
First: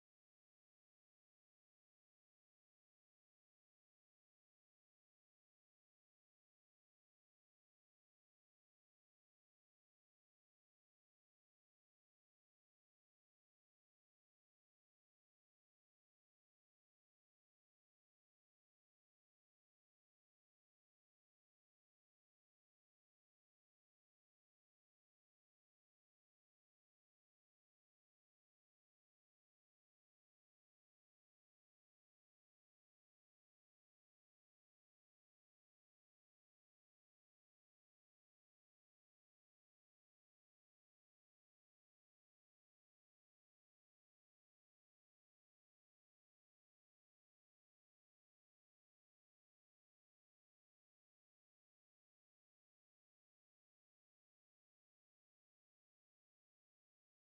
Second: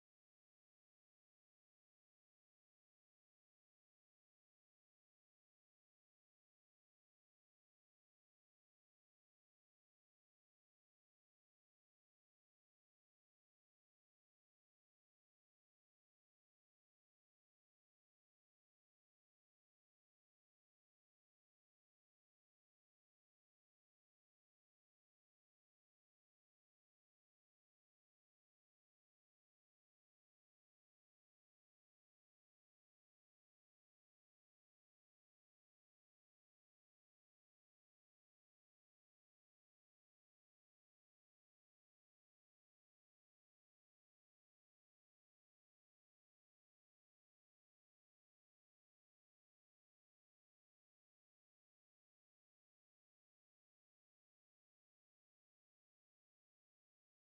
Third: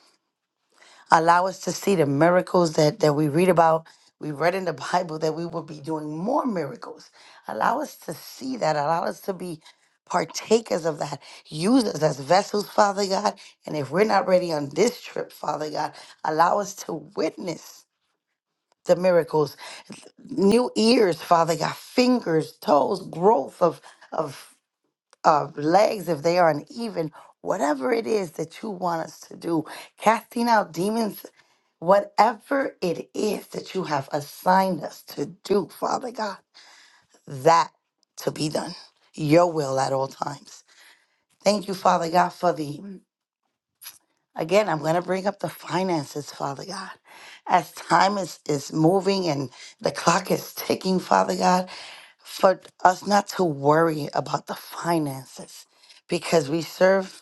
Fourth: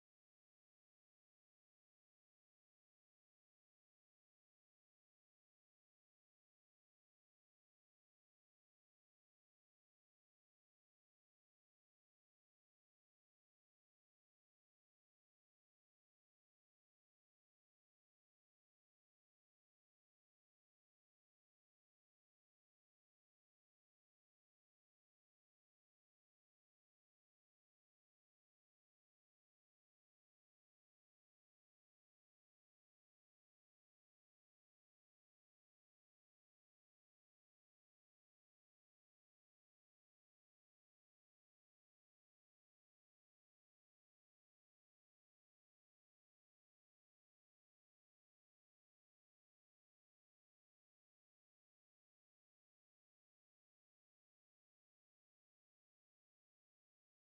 Allow us to see the miracles that, that we read about. We read in the Bible that we will be doing more miracles. Allow us to see that. Allow us to be partakers of that. Use us as vessels, Father God. And if we're not ready on this trip, Father God, allow us to witness the miracles new ears, Father God, fingers, toes, growth of of of legs if they are uneven, whatever it is that you want us to do, casting out demons, whatever it is that you have assigned us to do, Father God, that to be done. Your will at all times. Thank you, Father God, for the again, I'm gonna bring up the finances, Father God. As time is, is moving and the clock is ticking, Father God. for us not to worry about the finances because we serve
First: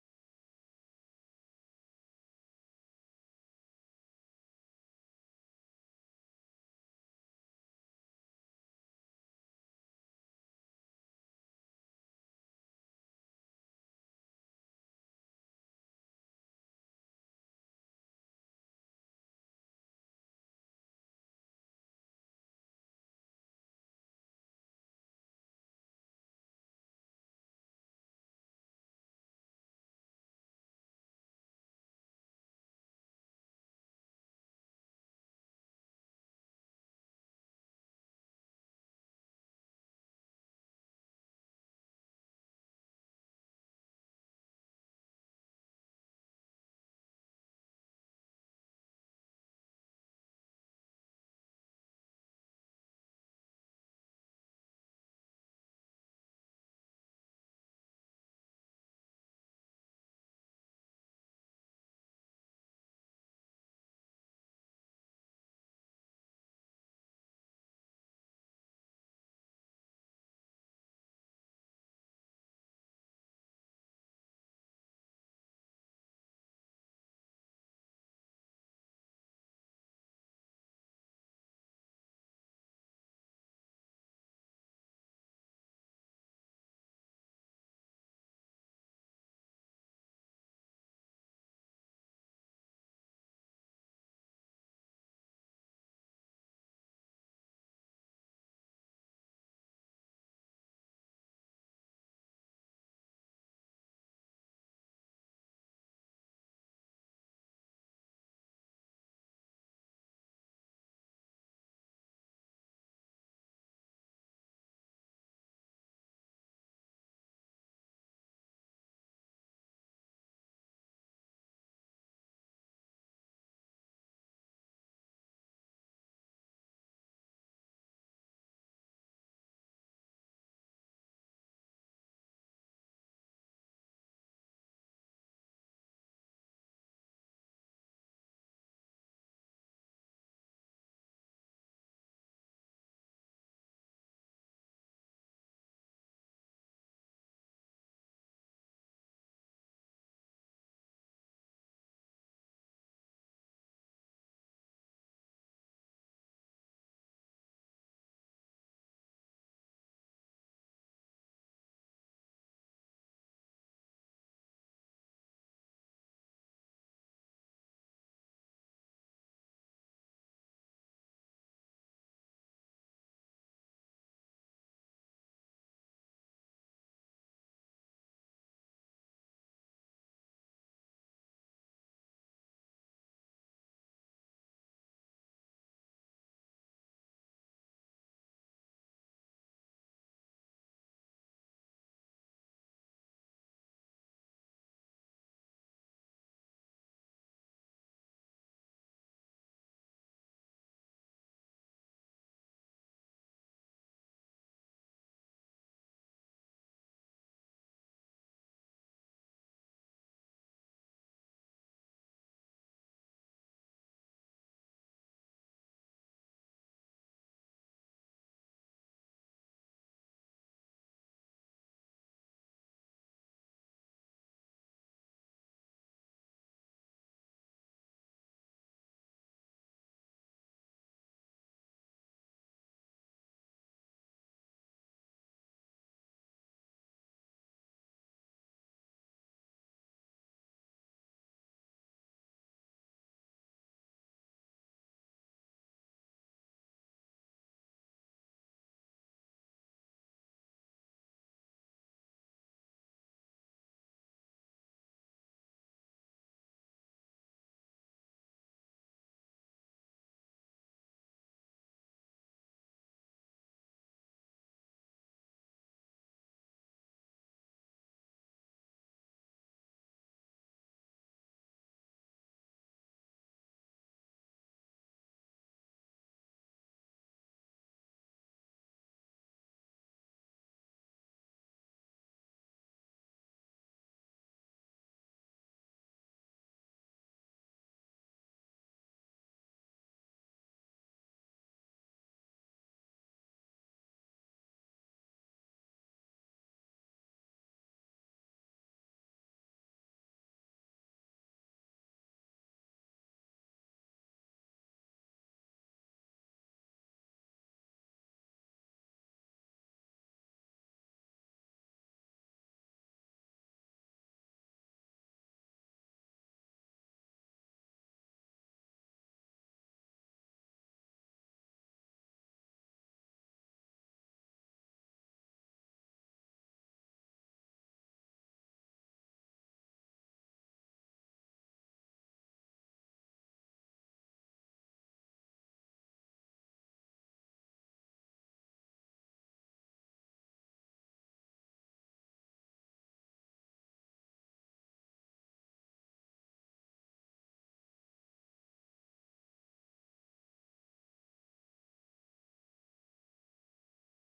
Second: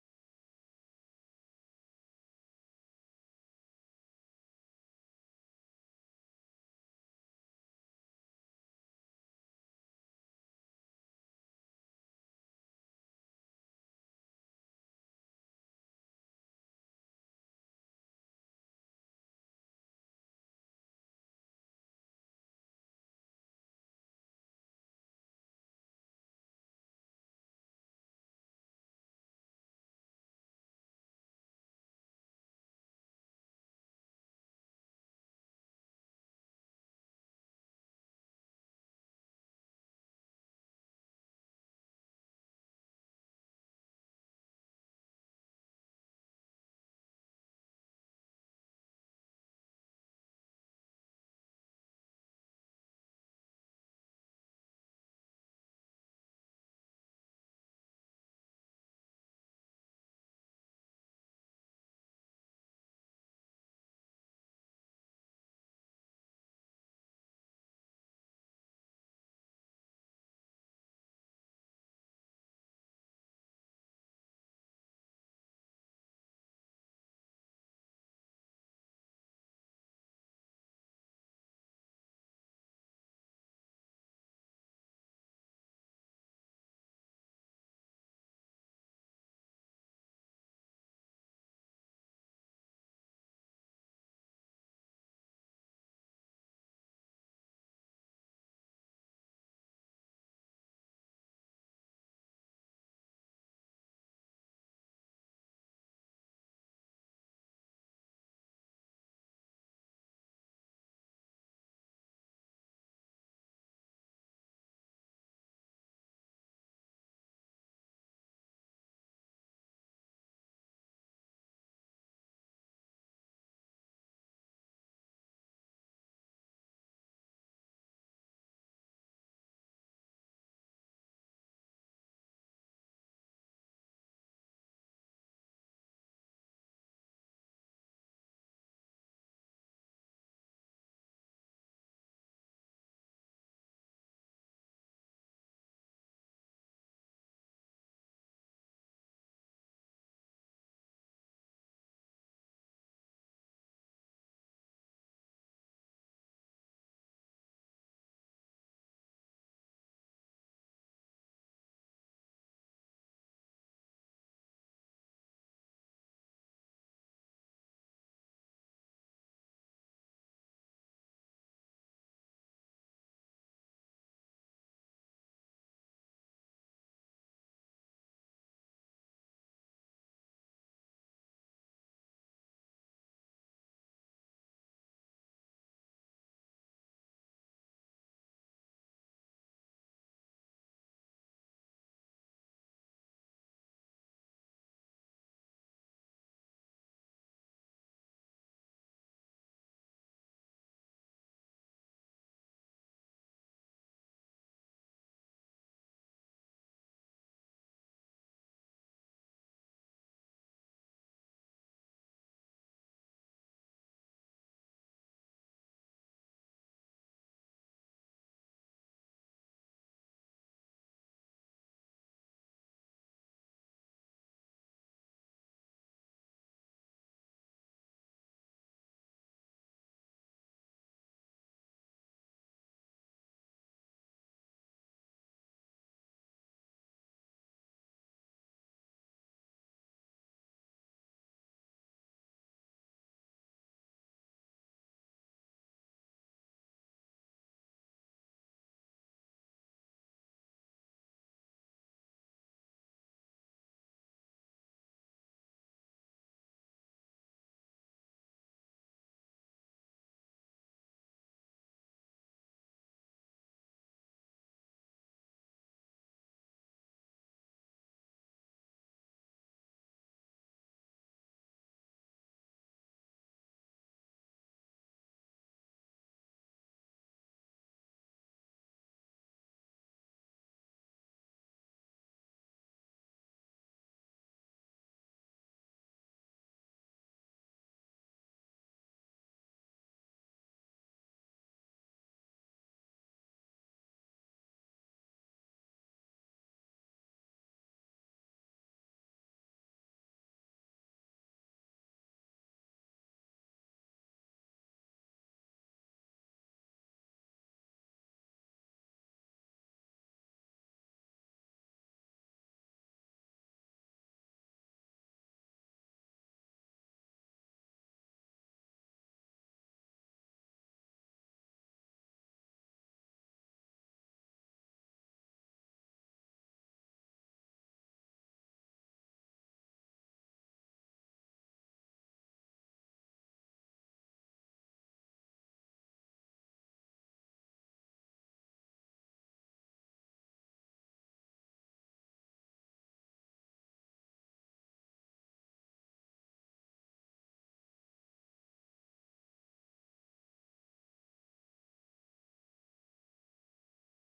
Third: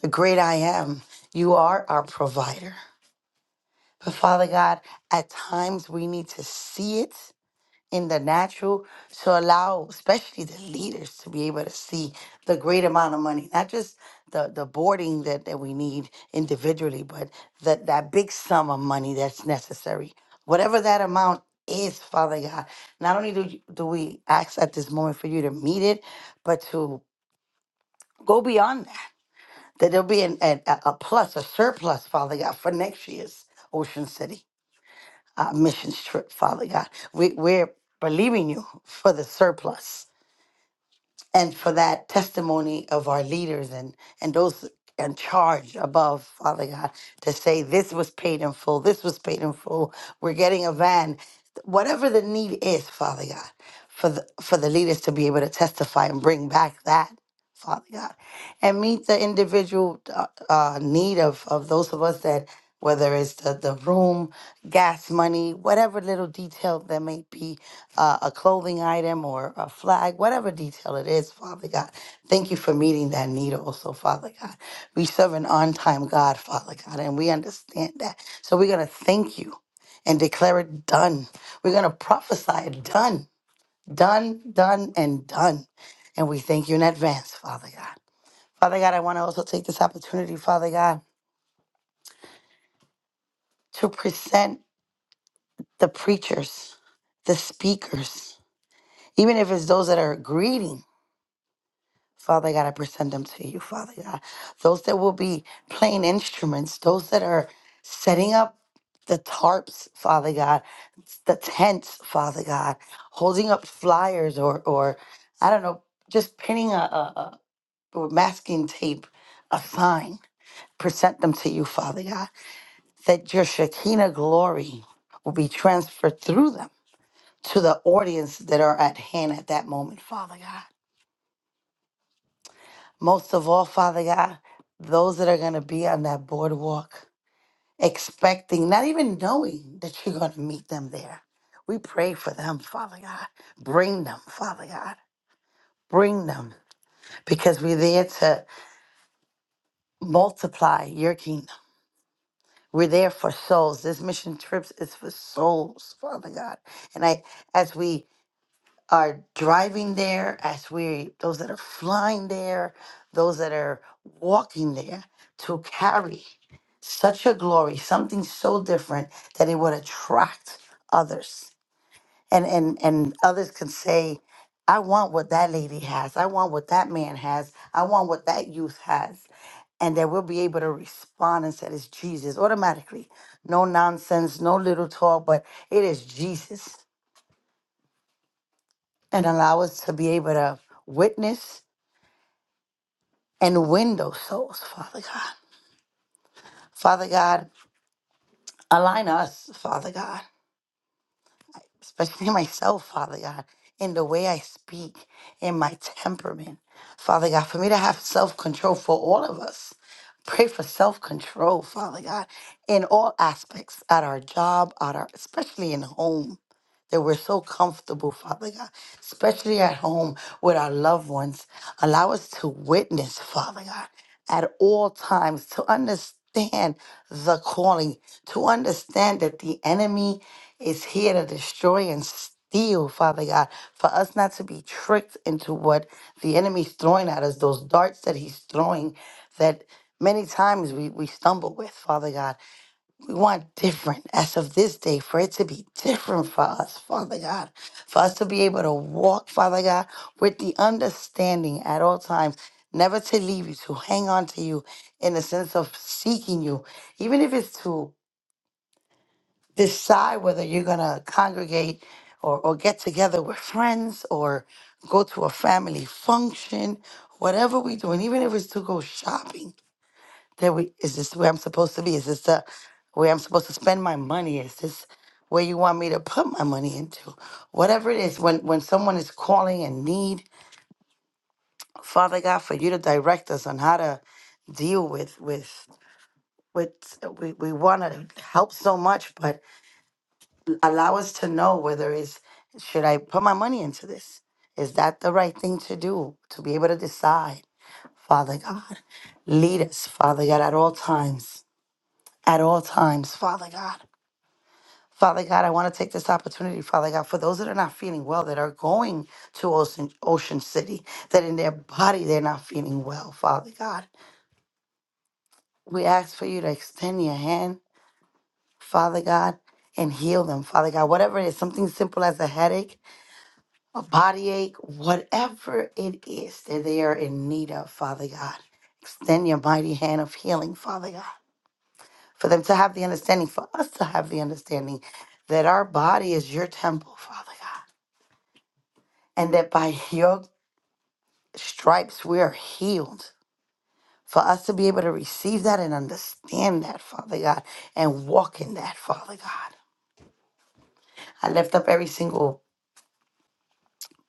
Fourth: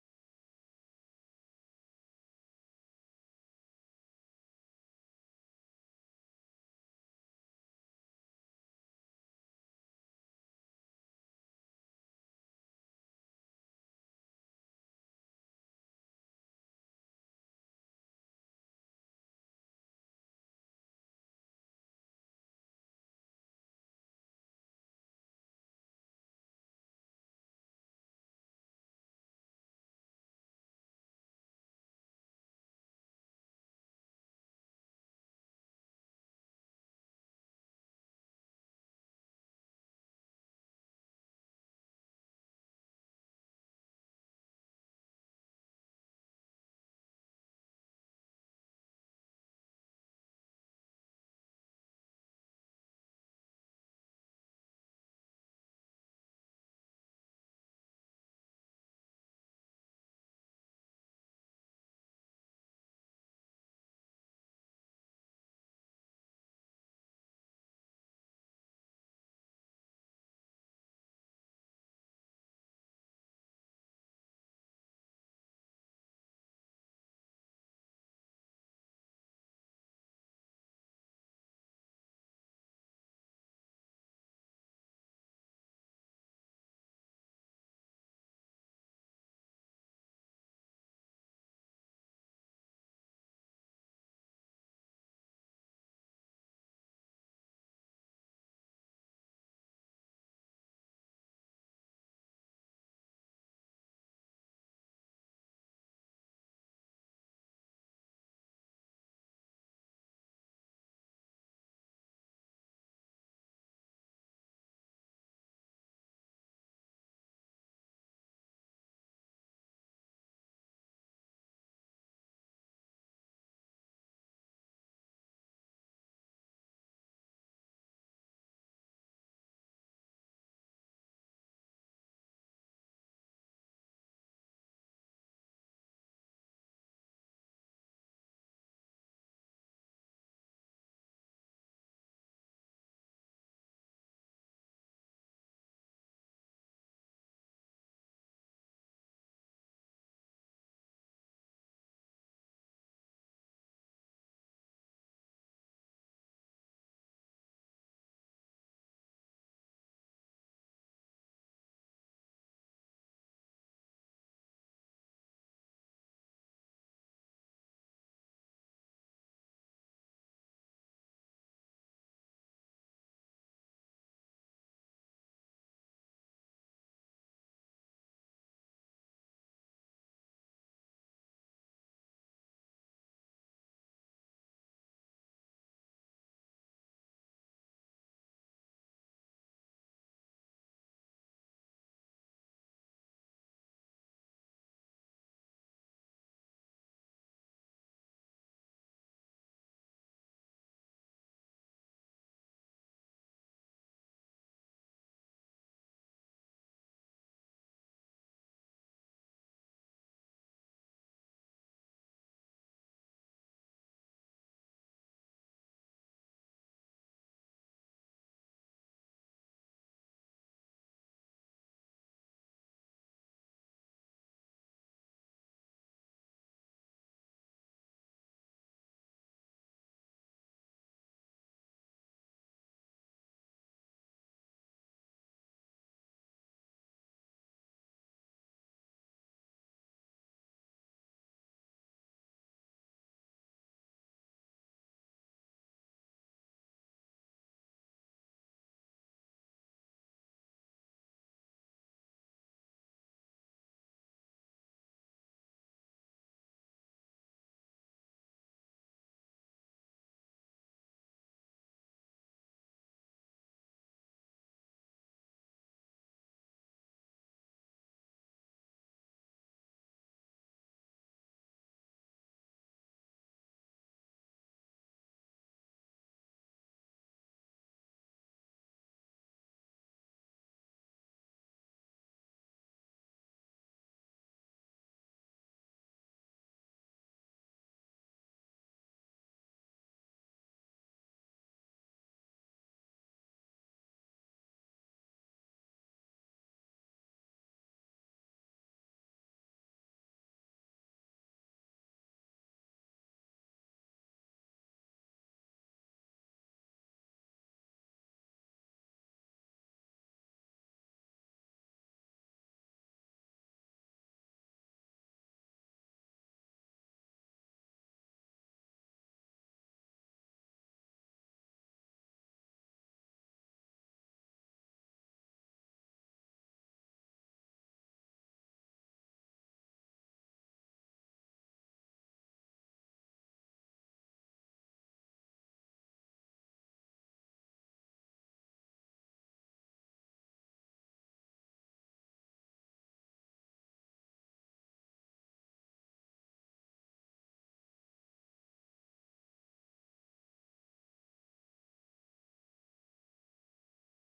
the great I am. You are our provider. But Father God, at times we need to see it in the natural to allow especially the leaders to be able to see the great amount of money not just the the boarding that, that we need individually but that that big sum of money that's necessary whatever that amount is father god not only do, you, do we ask at this moment for you to meet it but to go beyond that that there'll be an, an, a a plus a surplus father god for next year's ocean city uh, missions trip, Father God. We, we're believing you for the surplus and for that testimony of our leaders and, and those in charge above, Father God, to say this was paid in full, this was paid in full, we're getting a van, whatever the need is, Father God, for the, for the leaders to be able to testify and bring back that, Father God and meet the individual uh, uh, need of, of those of us that whether it's the, the room gas money whatever little detail there may be uh, a clothing item or a flag whatever detail it is father god thank you for meeting that need also father god we serve an on-time god father god and we understand that so we're going to thank you and declare it done we're going to prophesy it done done done and done and we thank you in advance father god Father God, I want to also take this opportunity, Father God, to present the preachers, the speakers, even if it's those that are greeting. Father God, I present them to you, Father God. Those that will be playing instruments, those that are setting up the tarps, Father God, the tents, Father God, holding up flyers or, or I don't know, just pinning a, a, a or masking tape, a sign. Present them to you, Father God. that your Shekinah glory will be transferred through them to the audience that are at hand at that moment, Father God. Most of all, Father God, those that are going to be on that boardwalk, expecting, not even knowing that you're going to meet them there. We pray for them, Father God. Bring them, Father God. Bring them because we're there to multiply your kingdom. We're there for souls. This mission trips is for souls, Father God. And I, as we are driving there, as we those that are flying there, those that are walking there to carry such a glory, something so different that it would attract others. And and and others can say, I want what that lady has. I want what that man has. I want what that youth has. And that we'll be able to respond and say it's Jesus automatically. No nonsense, no little talk, but it is Jesus and allow us to be able to witness and win those souls, Father God. Father God, align us, Father God. especially myself, Father God, in the way I speak, in my temperament. Father God, for me to have self control for all of us. Pray for self control, Father God, in all aspects, at our job, at our especially in home. That we're so comfortable, Father God, especially at home with our loved ones. Allow us to witness, Father God, at all times, to understand the calling, to understand that the enemy is here to destroy and steal, Father God, for us not to be tricked into what the enemy's throwing at us, those darts that he's throwing that many times we, we stumble with, Father God. We want different as of this day for it to be different for us, Father God, for us to be able to walk, Father God, with the understanding at all times. Never to leave you, to hang on to you in the sense of seeking you, even if it's to decide whether you're going to congregate or, or get together with friends or go to a family function, whatever we do, and even if it's to go shopping, that we is this where I'm supposed to be? Is this the where I'm supposed to spend my money? Is this where you want me to put my money into? Whatever it is, when when someone is calling in need, Father God, for you to direct us on how to deal with with with we, we want to help so much, but allow us to know whether it's should I put my money into this? Is that the right thing to do? To be able to decide, Father God. Lead us, Father God, at all times. At all times, Father God. Father God, I want to take this opportunity, Father God, for those that are not feeling well, that are going to Ocean, Ocean City, that in their body they're not feeling well, Father God. We ask for you to extend your hand, Father God, and heal them, Father God. Whatever it is, something simple as a headache, a body ache, whatever it is that they are in need of, Father God. Extend your mighty hand of healing, Father God, for them to have the understanding, for us to have the understanding that our body is your temple, Father God, and that by your stripes we are healed. For us to be able to receive that and understand that, Father God, and walk in that, Father God. I lift up every single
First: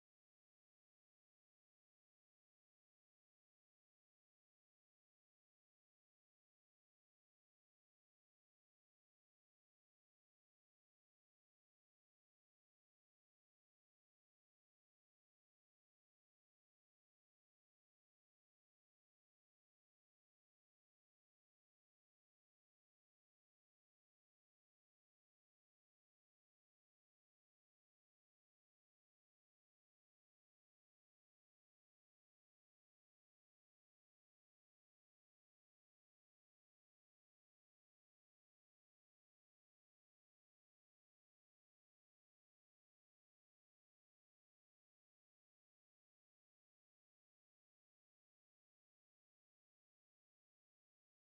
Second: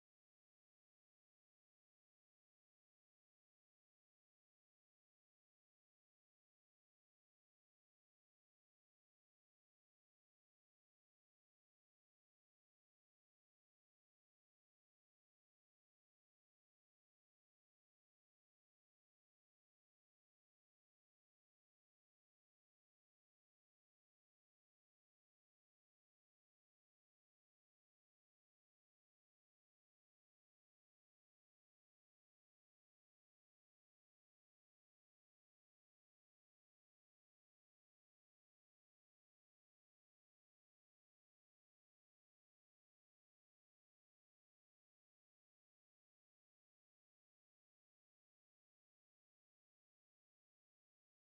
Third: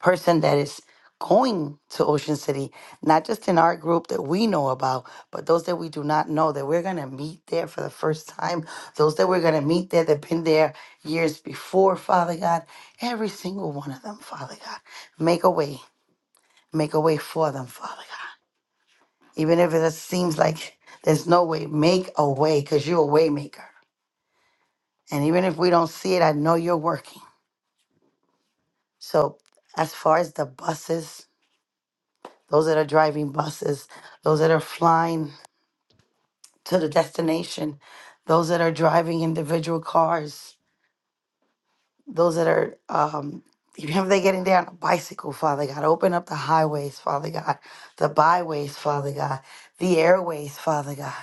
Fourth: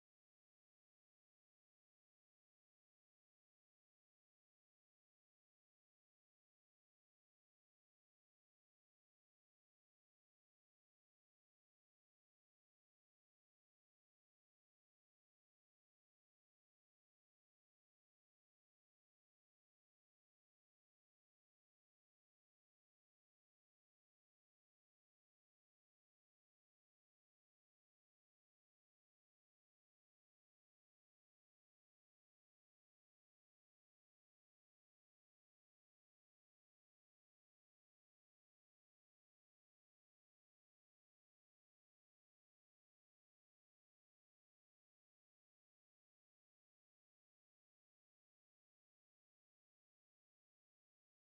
person that is going to Ocean City, not just in our group that we know about, but those that we do not know that we're going to meet there for the first time, those that we're going to meet there that have been there years before, Father God, every single one of them, Father God, make a way, make a way for them, Father God. Even if it seems like there's no way, make a way because you're a way maker. And even if we don't see it, I know you're working. So as far as the buses, those that are driving buses, those that are flying to the destination, those that are driving individual cars, those that are, um, even if they're getting there on a bicycle, Father God, open up the highways, Father God, the byways, Father God, the airways, Father God.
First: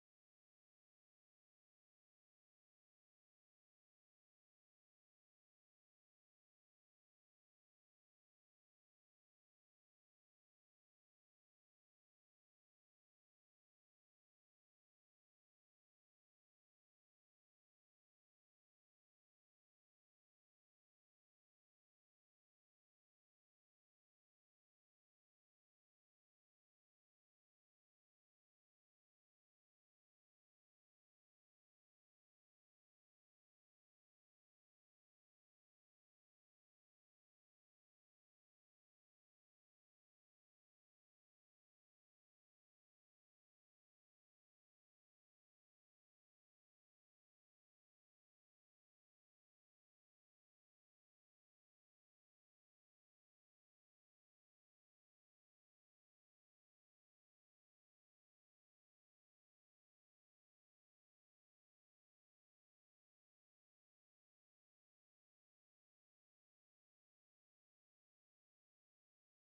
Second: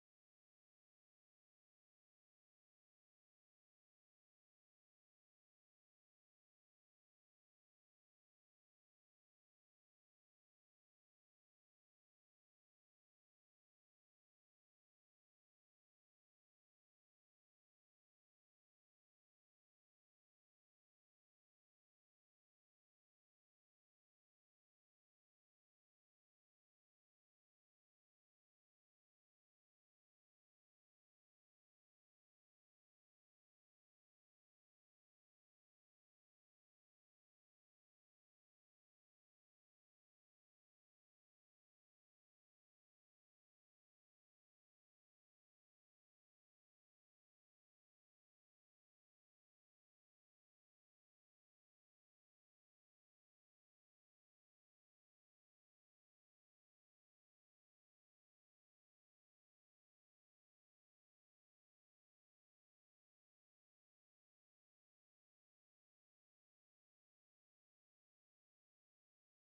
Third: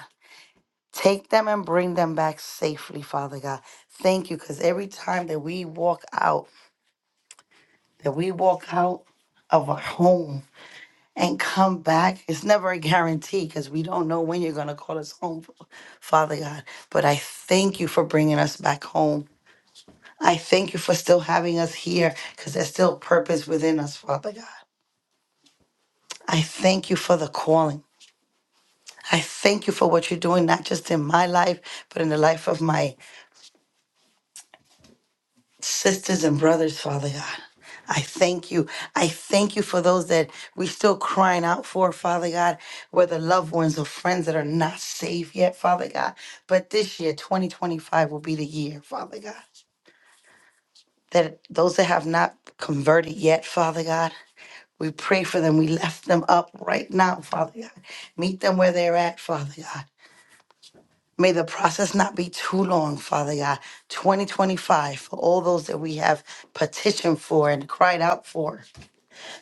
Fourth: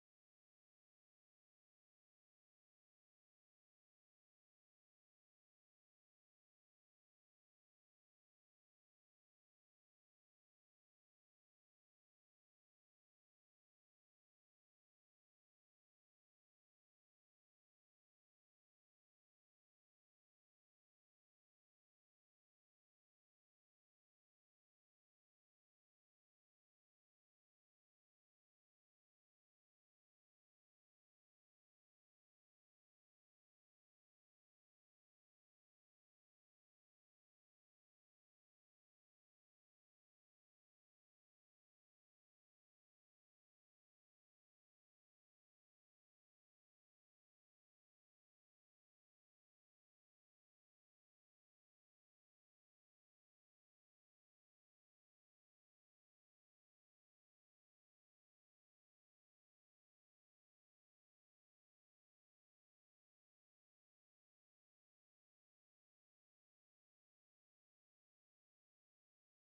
Take them and bring them back safely, Father God. Thank you, because every time that we walk out, that we walk out of our home, and come back. It's never a guarantee because we don't know when you're going to call us home, Father God. But I thank you for bringing us back home. I thank you for still having us here because there's still purpose within us, Father God. I thank you for the calling. I thank you for what you're doing, not just in my life, but in the life of my sisters and brothers, Father God. I thank you. I thank you for those that we still crying out for, Father God, whether loved ones or friends that are not saved yet, Father God. But this year, 2025, will be the year, Father God. That those that have not converted yet, Father God, we pray for them. We lift them up right now, Father God. Meet them where they're at, Father God. May the process not be too long, Father God. 2025, for all those that we have petitioned for and cried out for,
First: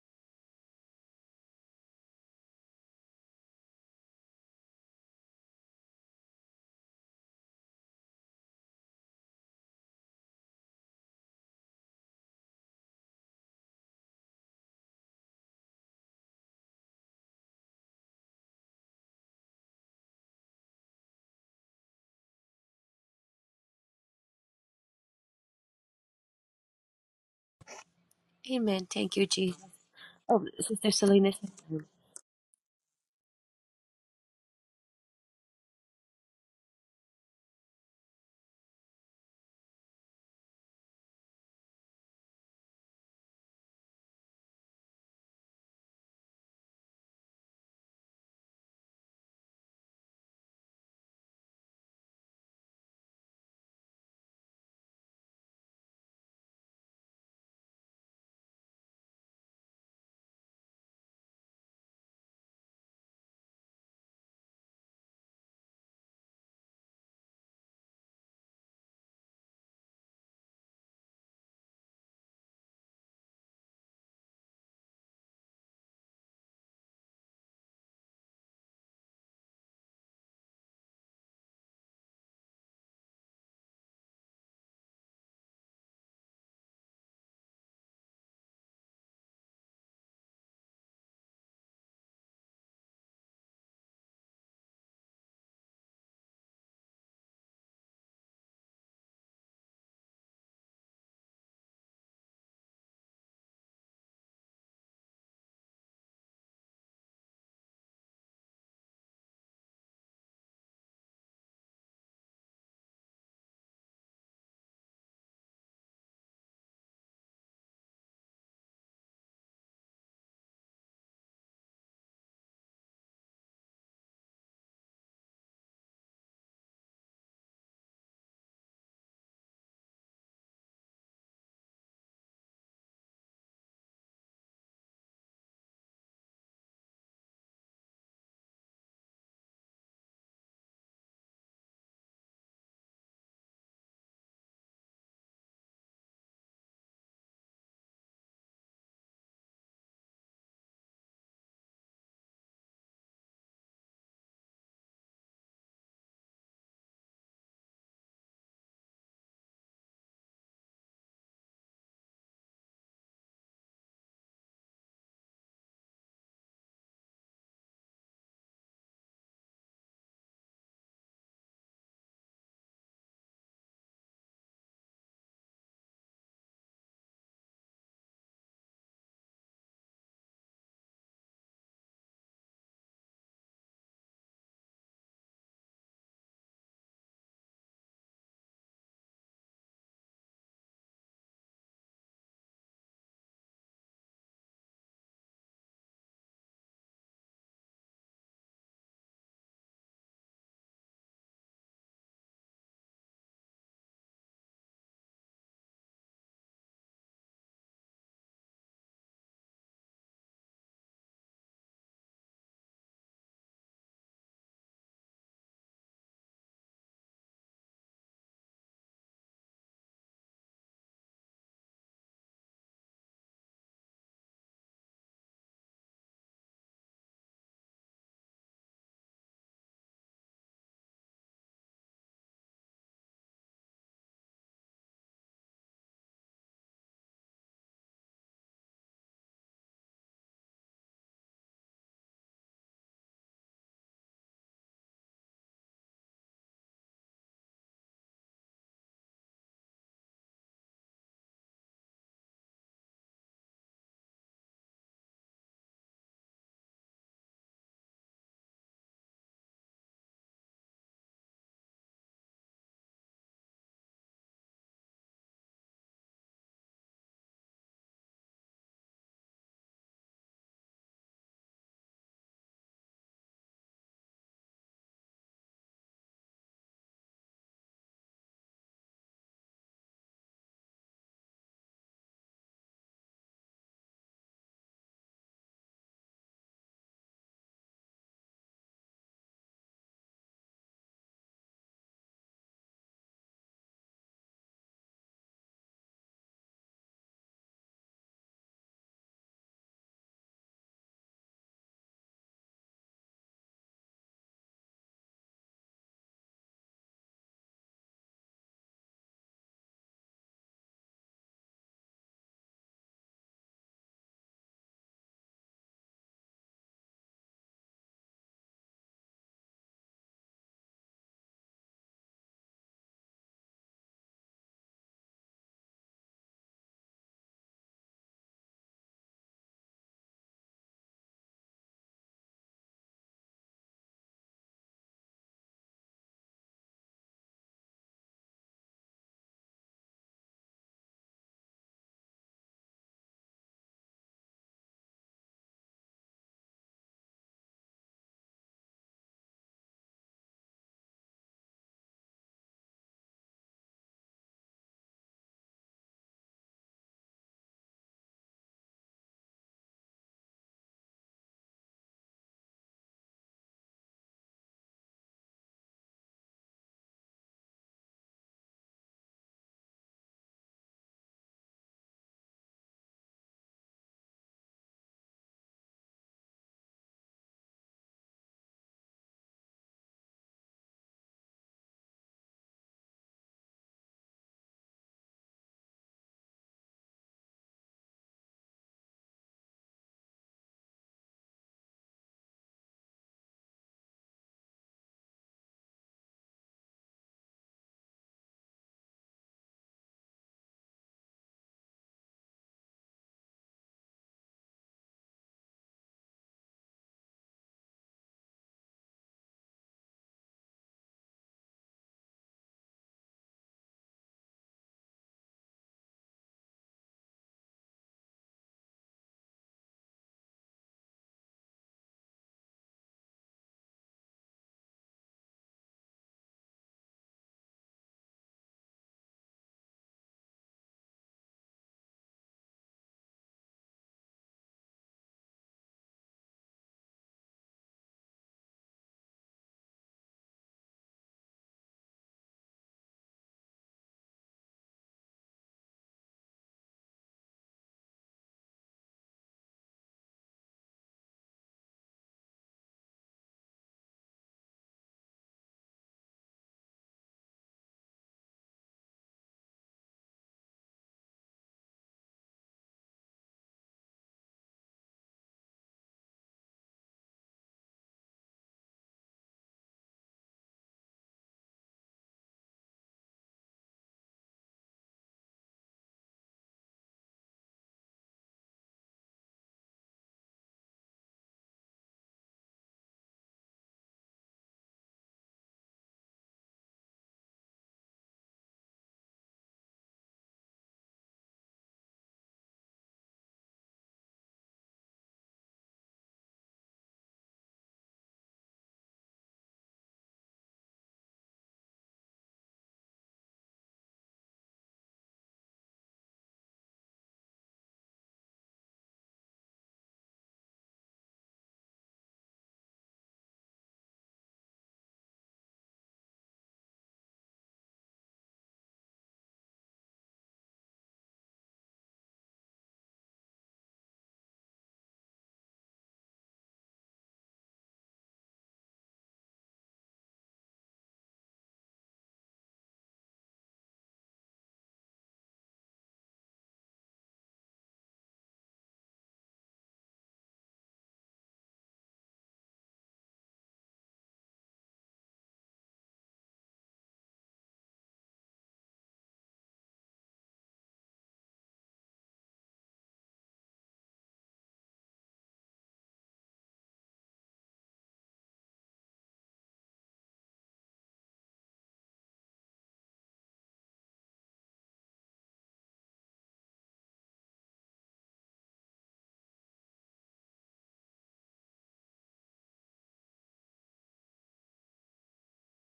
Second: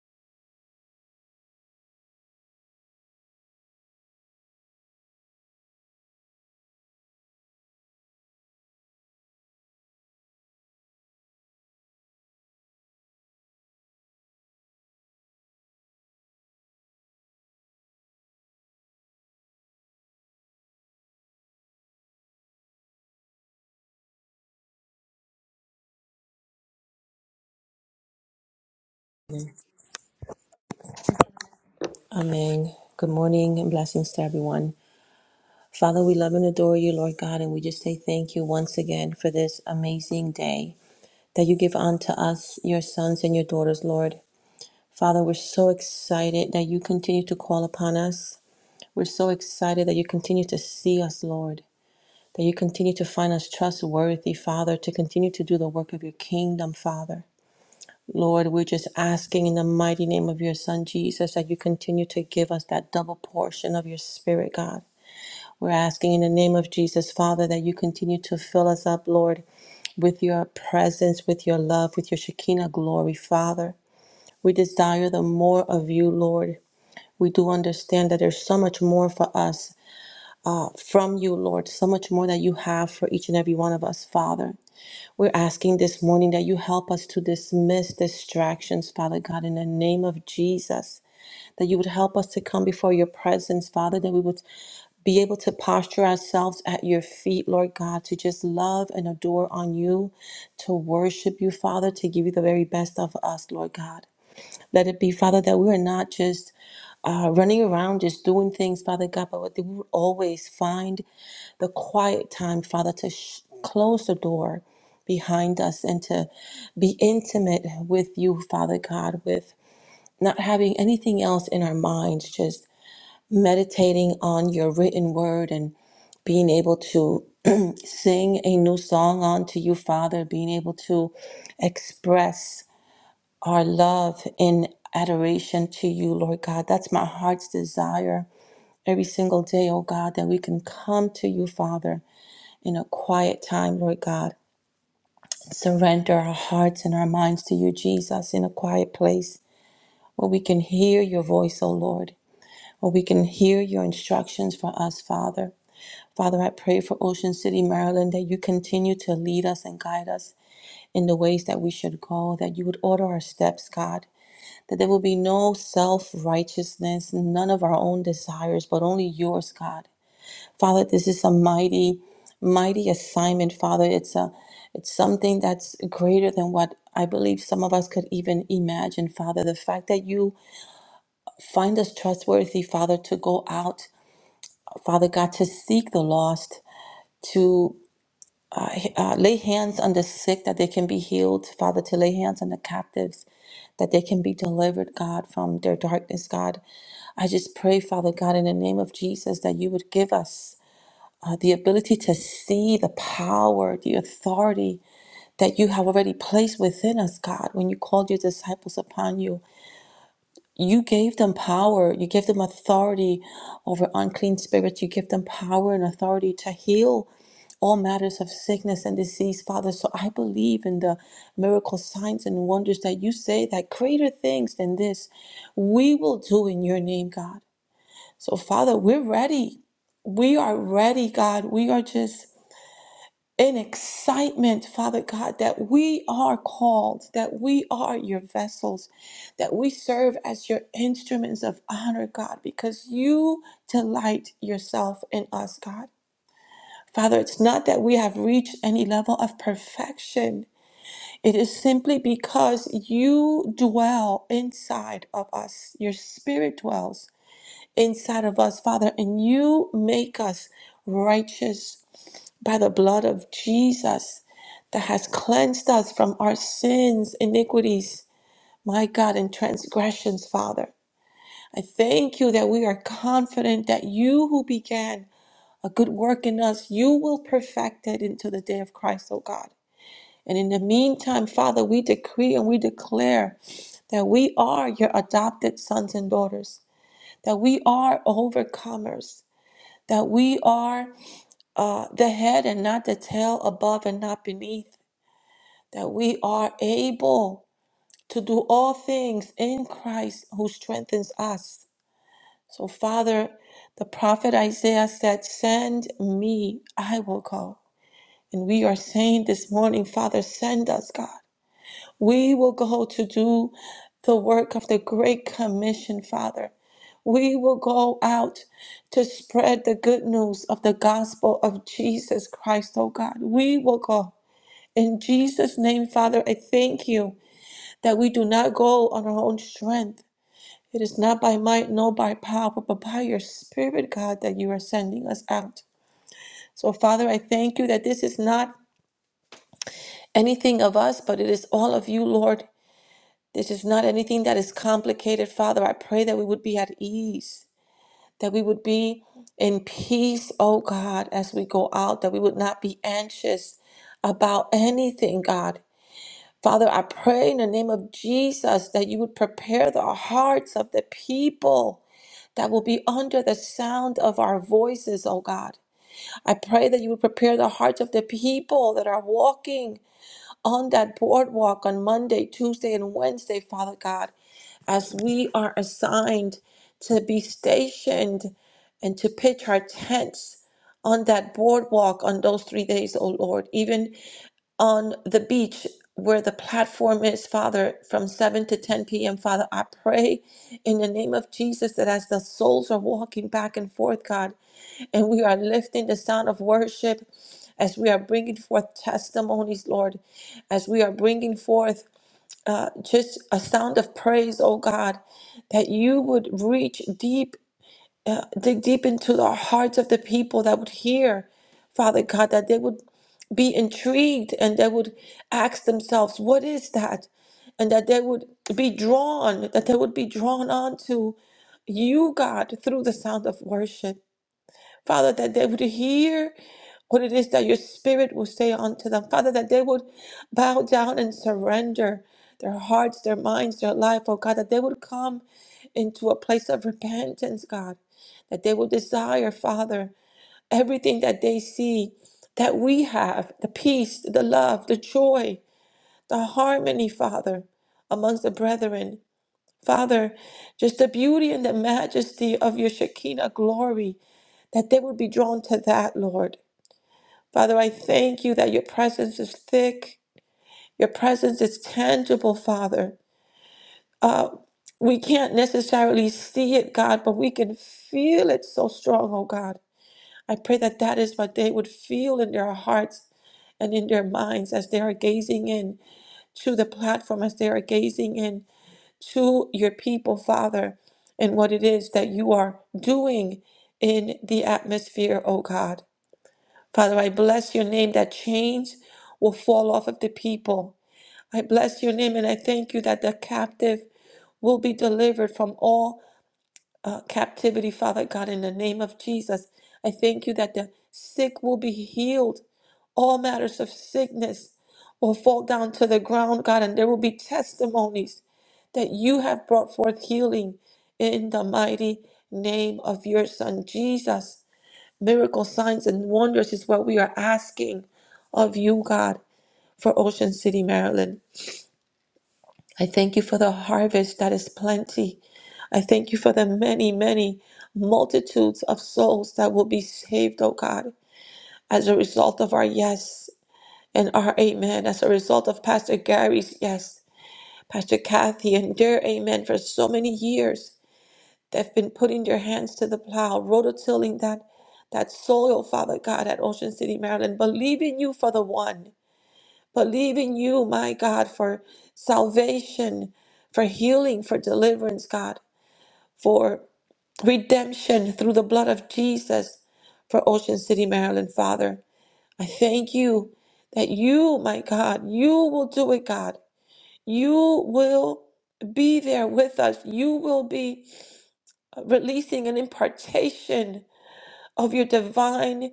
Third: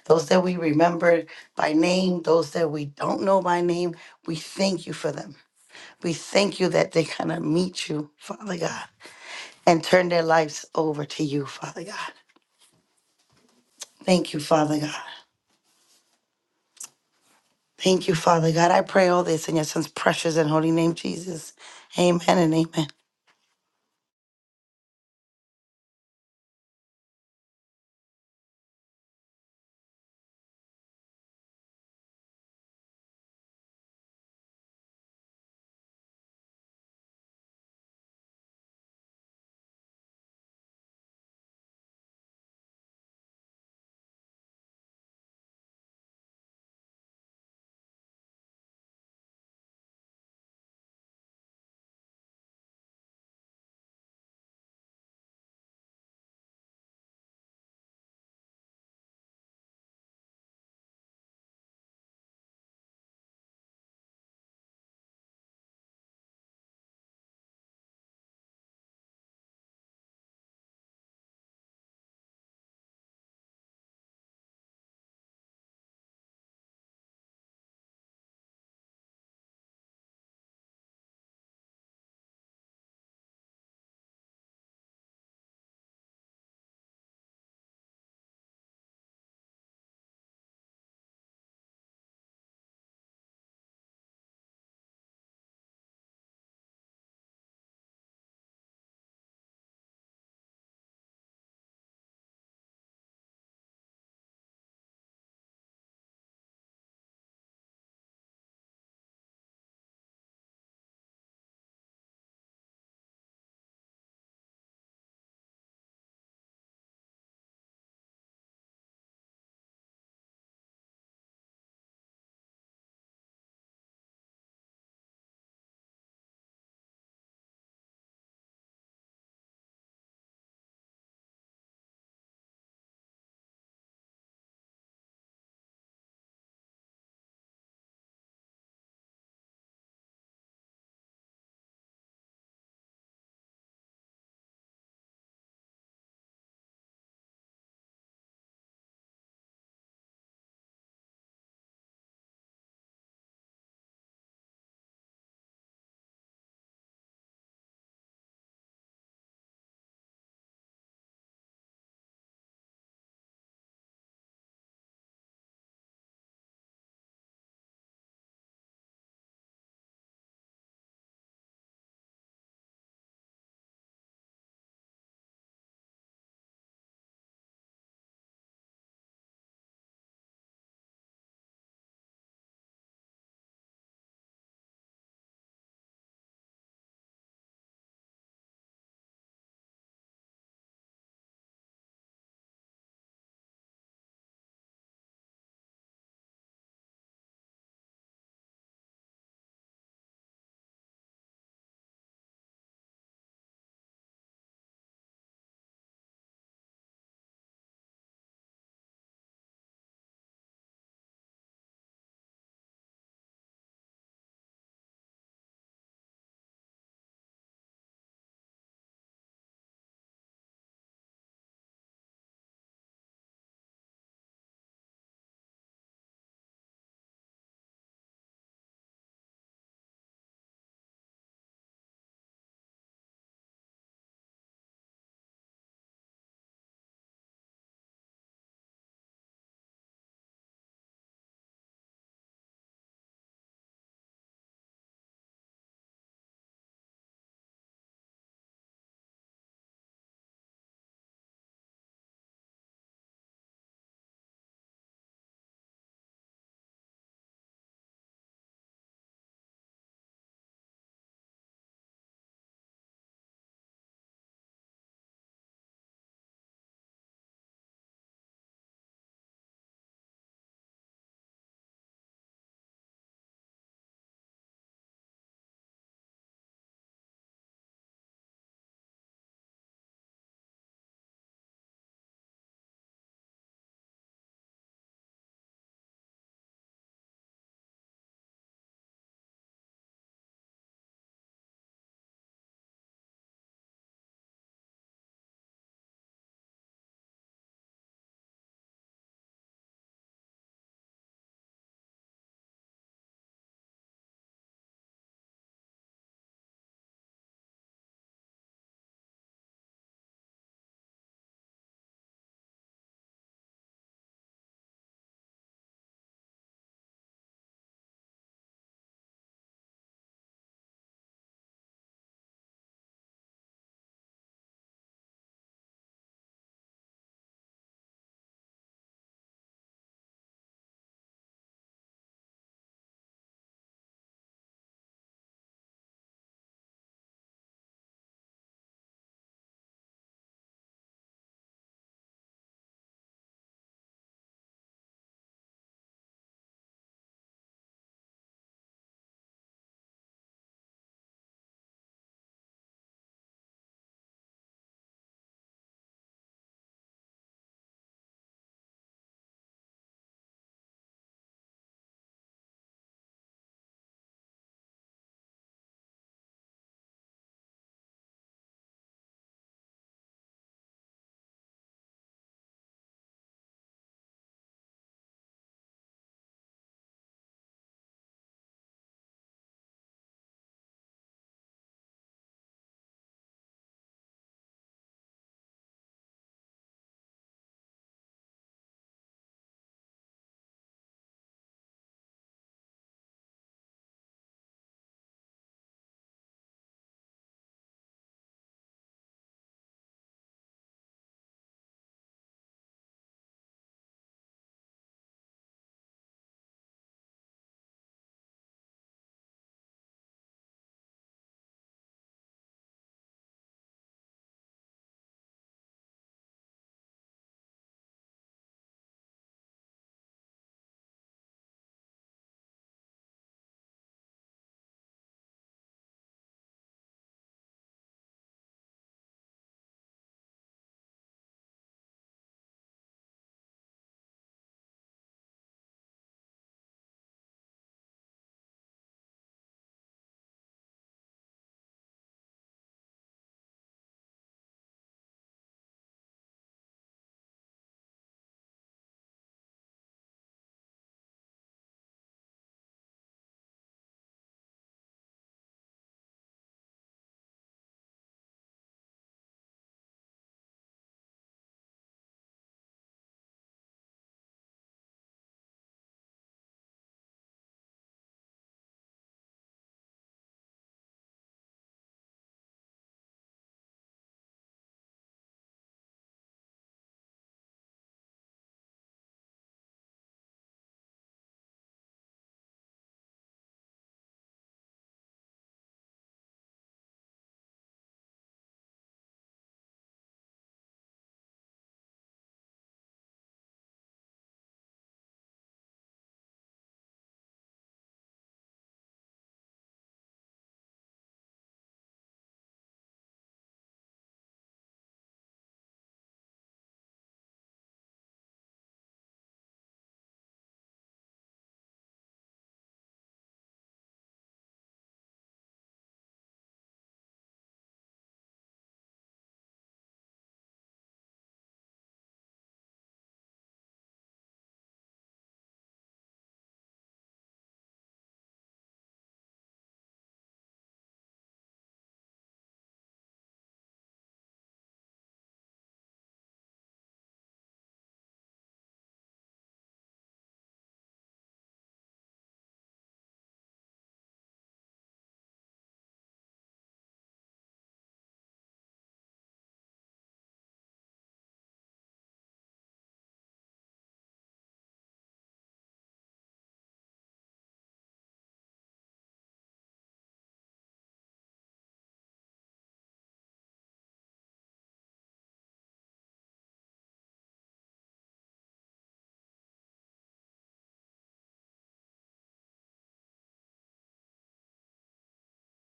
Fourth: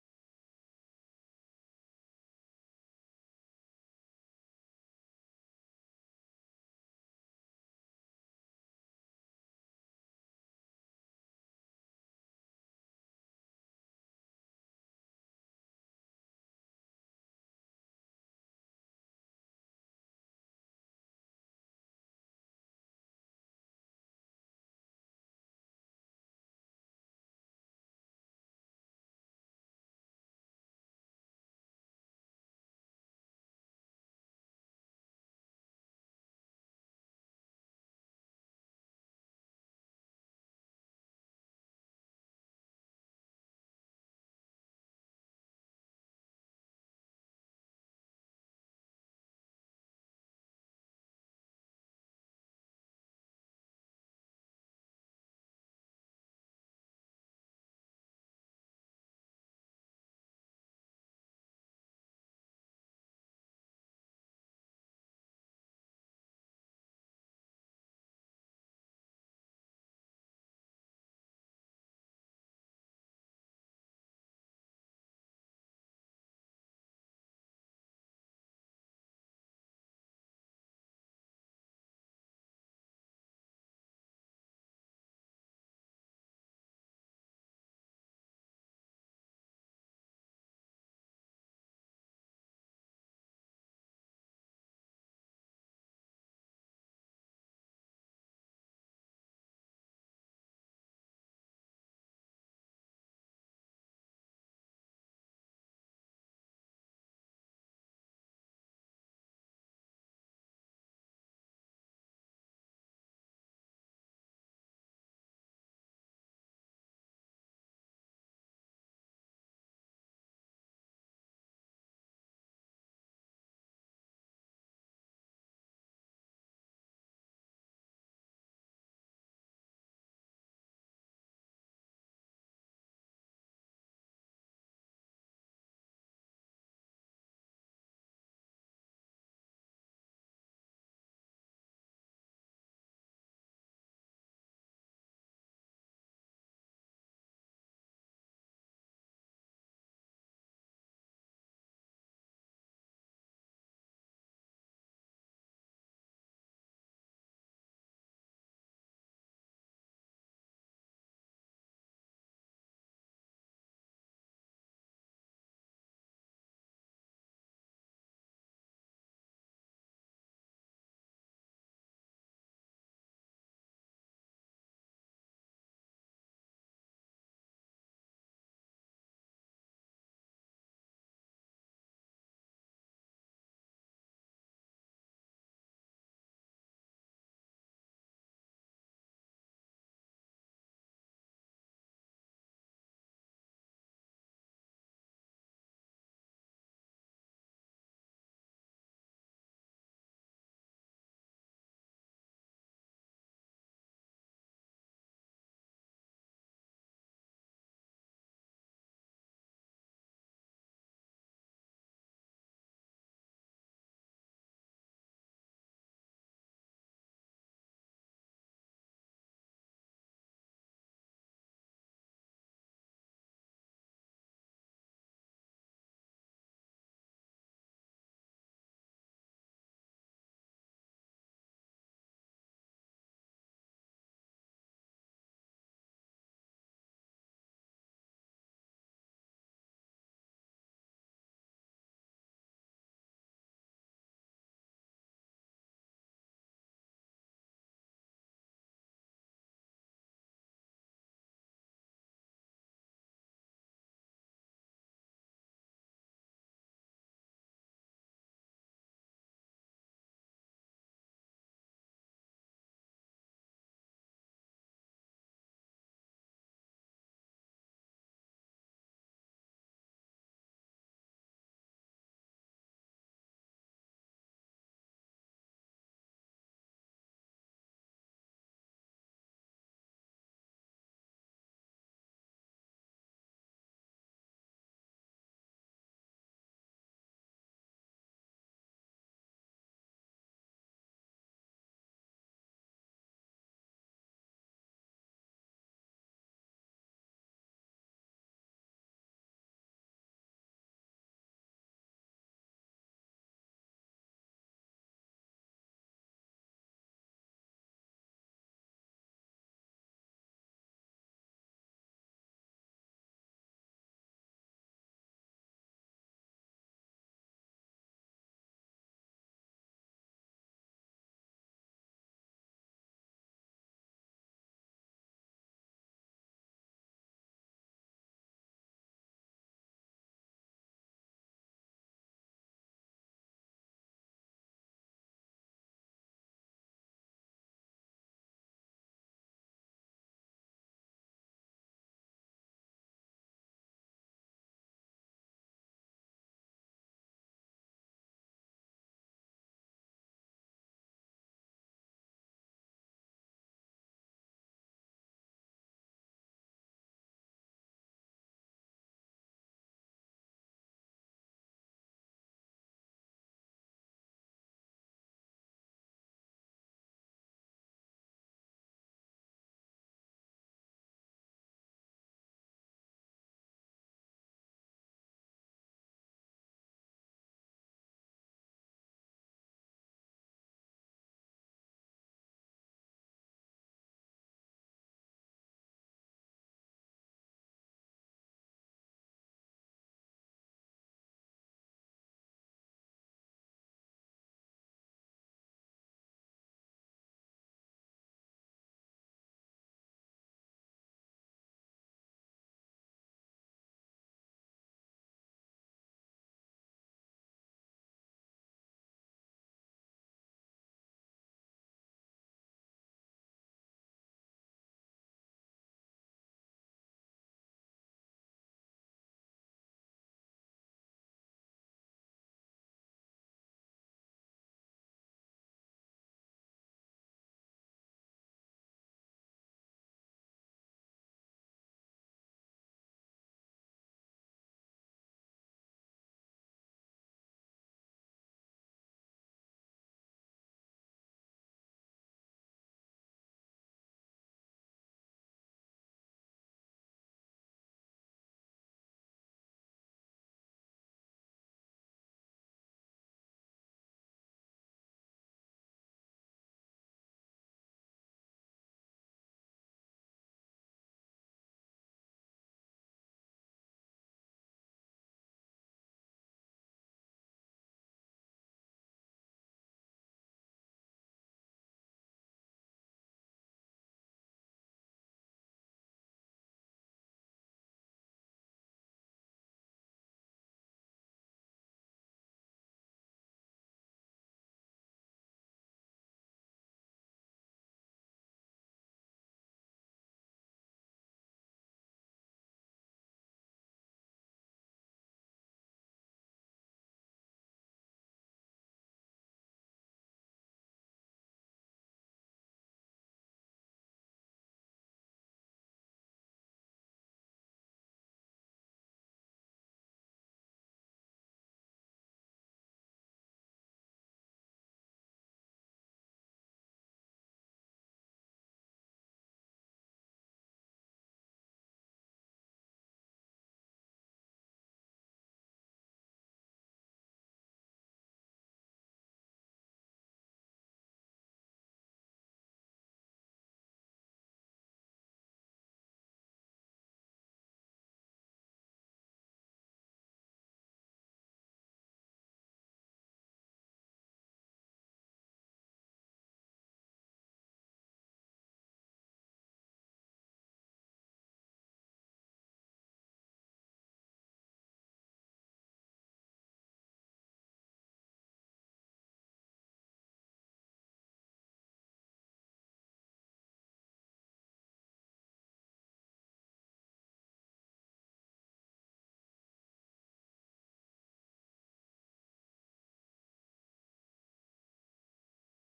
those that we remember by name, those that we don't know by name, we thank you for them. We thank you that they're going to meet you, Father God, and turn their lives over to you, Father God. Thank you, Father God. Thank you, Father God. I pray all this in your son's precious and holy name, Jesus. Amen and amen.
Amen. Thank you, Jesus. Oh, Sister Selena.
Amen. Good morning and blessings to everyone. Father, we love and adore you, Lord God, and we just say thank you once again for this amazing day that you give unto us, your sons and your daughters, Lord. Father, we're so excited that you continue to call upon us. We're so excited that you continue to see us, Lord, that you continue to find us trustworthy, Father, to continue to do the work of your kingdom, Father. Lord, we're just asking in the mighty name of your Son, Jesus, that you continue to give us that double portion of your Spirit, God. We're asking in the name of Jesus, Father, that you continue to fill us up, Lord, with your presence, with your love, with your Shekinah glory, Father. We desire the more of you, Lord. We do understand that there's so much more for us uh, from you, Lord, so much more that you have for each and every one of us, Father. We're asking this morning that you help us to dismiss distractions, Father God, in the name of Jesus. That you would help us to come before your presence, Father, that we would be able to posture ourselves at your feet, Lord God, to just love and adore on you, to worship you, Father, to give you the very best of us, Lord God. Let it be, Father, that we are not just uh, running around, just doing things, Father God, but that we would always find the quiet time, Father, to sh- close the door behind us and to be intimate with you, Father God, with not having anything else in our minds, just meditating on your written word and being able to sing a new song unto you, Father, being able to express our love in adoration to you, Lord God. That's my heart's desire every single day, oh God, that we can come to you, Father, in a quiet time, Lord God. Surrender our hearts and our minds to you, Jesus, in a quiet place where we can hear your voice, oh Lord, where we can hear your instructions for us, Father. Father, I pray for Ocean City, Maryland, that you continue to lead us and guide us in the ways that we should go, that you would order our steps, God. that there will be no self righteousness, none of our own desires, but only yours, God. Father, this is a mighty, mighty assignment, Father. It's a it's something that's greater than what I believe some of us could even imagine, Father. The fact that you find us trustworthy, Father, to go out, Father God, to seek the lost, to. I- uh, lay hands on the sick that they can be healed, Father, to lay hands on the captives that they can be delivered, God, from their darkness, God. I just pray, Father God, in the name of Jesus, that you would give us uh, the ability to see the power, the authority that you have already placed within us, God. When you called your disciples upon you, you gave them power, you gave them authority over unclean spirits, you give them power and authority to heal all matters of sickness and disease, Father. So I believe in the miracle signs and wonders that you say that greater things than this we will do in your name, God. So, Father, we're ready. We are ready, God. We are just in excitement, Father God, that we are called, that we are your vessels, that we serve as your instruments of honor, God, because you delight yourself in us, God. Father, it's not that we have reached any level of perfection. It is simply because you dwell inside of us. Your spirit dwells inside of us, Father, and you make us righteous by the blood of Jesus that has cleansed us from our sins, iniquities, my God, and transgressions, Father. I thank you that we are confident that you who began a good work in us, you will perfect it until the day of Christ, O God. And in the meantime, Father, we decree and we declare that we are your adopted sons and daughters, that we are overcomers, that we are uh, the head and not the tail, above and not beneath, that we are able to do all things in Christ who strengthens us. So, Father, the prophet Isaiah said, Send me, I will go. And we are saying this morning, Father, send us, God. We will go to do the work of the Great Commission, Father. We will go out to spread the good news of the gospel of Jesus Christ, oh God. We will go. In Jesus' name, Father, I thank you that we do not go on our own strength. It is not by might, nor by power, but by your Spirit, God, that you are sending us out. So, Father, I thank you that this is not anything of us, but it is all of you, Lord. This is not anything that is complicated, Father. I pray that we would be at ease, that we would be in peace, oh God, as we go out, that we would not be anxious about anything, God. Father, I pray in the name of Jesus that you would prepare the hearts of the people that will be under the sound of our voices, oh God. I pray that you would prepare the hearts of the people that are walking on that boardwalk on Monday, Tuesday, and Wednesday, Father God, as we are assigned to be stationed and to pitch our tents on that boardwalk on those three days, O Lord, even on the beach where the platform is, Father, from 7 to 10 p.m. Father, I pray in the name of Jesus that as the souls are walking back and forth, God, and we are lifting the sound of worship, as we are bringing forth testimonies, Lord, as we are bringing forth uh, just a sound of praise, oh God, that you would reach deep, uh, dig deep into the hearts of the people that would hear. Father God, that they would be intrigued and they would ask themselves, what is that? And that they would be drawn, that they would be drawn onto you, God, through the sound of worship. Father, that they would hear what it is that your spirit will say unto them. Father, that they would bow down and surrender their hearts, their minds, their life, oh God, that they would come into a place of repentance, God, that they would desire, Father everything that they see that we have the peace, the love, the joy, the harmony, Father, amongst the brethren. Father, just the beauty and the majesty of your Shekinah glory, that they would be drawn to that, Lord. Father, I thank you that your presence is thick, your presence is tangible, Father. Uh, we can't necessarily see it, God, but we can feel it so strong, oh God. I pray that that is what they would feel in their hearts and in their minds as they are gazing in to the platform, as they are gazing in to your people, Father, and what it is that you are doing in the atmosphere, oh God. Father, I bless your name that chains will fall off of the people. I bless your name and I thank you that the captive will be delivered from all uh, captivity, Father God, in the name of Jesus. I thank you that the sick will be healed, all matters of sickness will fall down to the ground, God, and there will be testimonies that you have brought forth healing in the mighty name of your Son, Jesus. Miracle signs and wonders is what we are asking of you, God, for Ocean City, Maryland. I thank you for the harvest that is plenty. I thank you for the many, many multitudes of souls that will be saved, oh God, as a result of our yes and our amen, as a result of Pastor Gary's yes, Pastor Kathy and their amen for so many years. They've been putting their hands to the plow, rototilling that that soil, oh Father God, at Ocean City, Maryland, believing you for the one, believing you, my God, for salvation, for healing, for deliverance, God, for redemption through the blood of Jesus for Ocean City, Maryland, Father. I thank you that you, my God, you will do it, God. You will be there with us. You will be releasing an impartation of your divine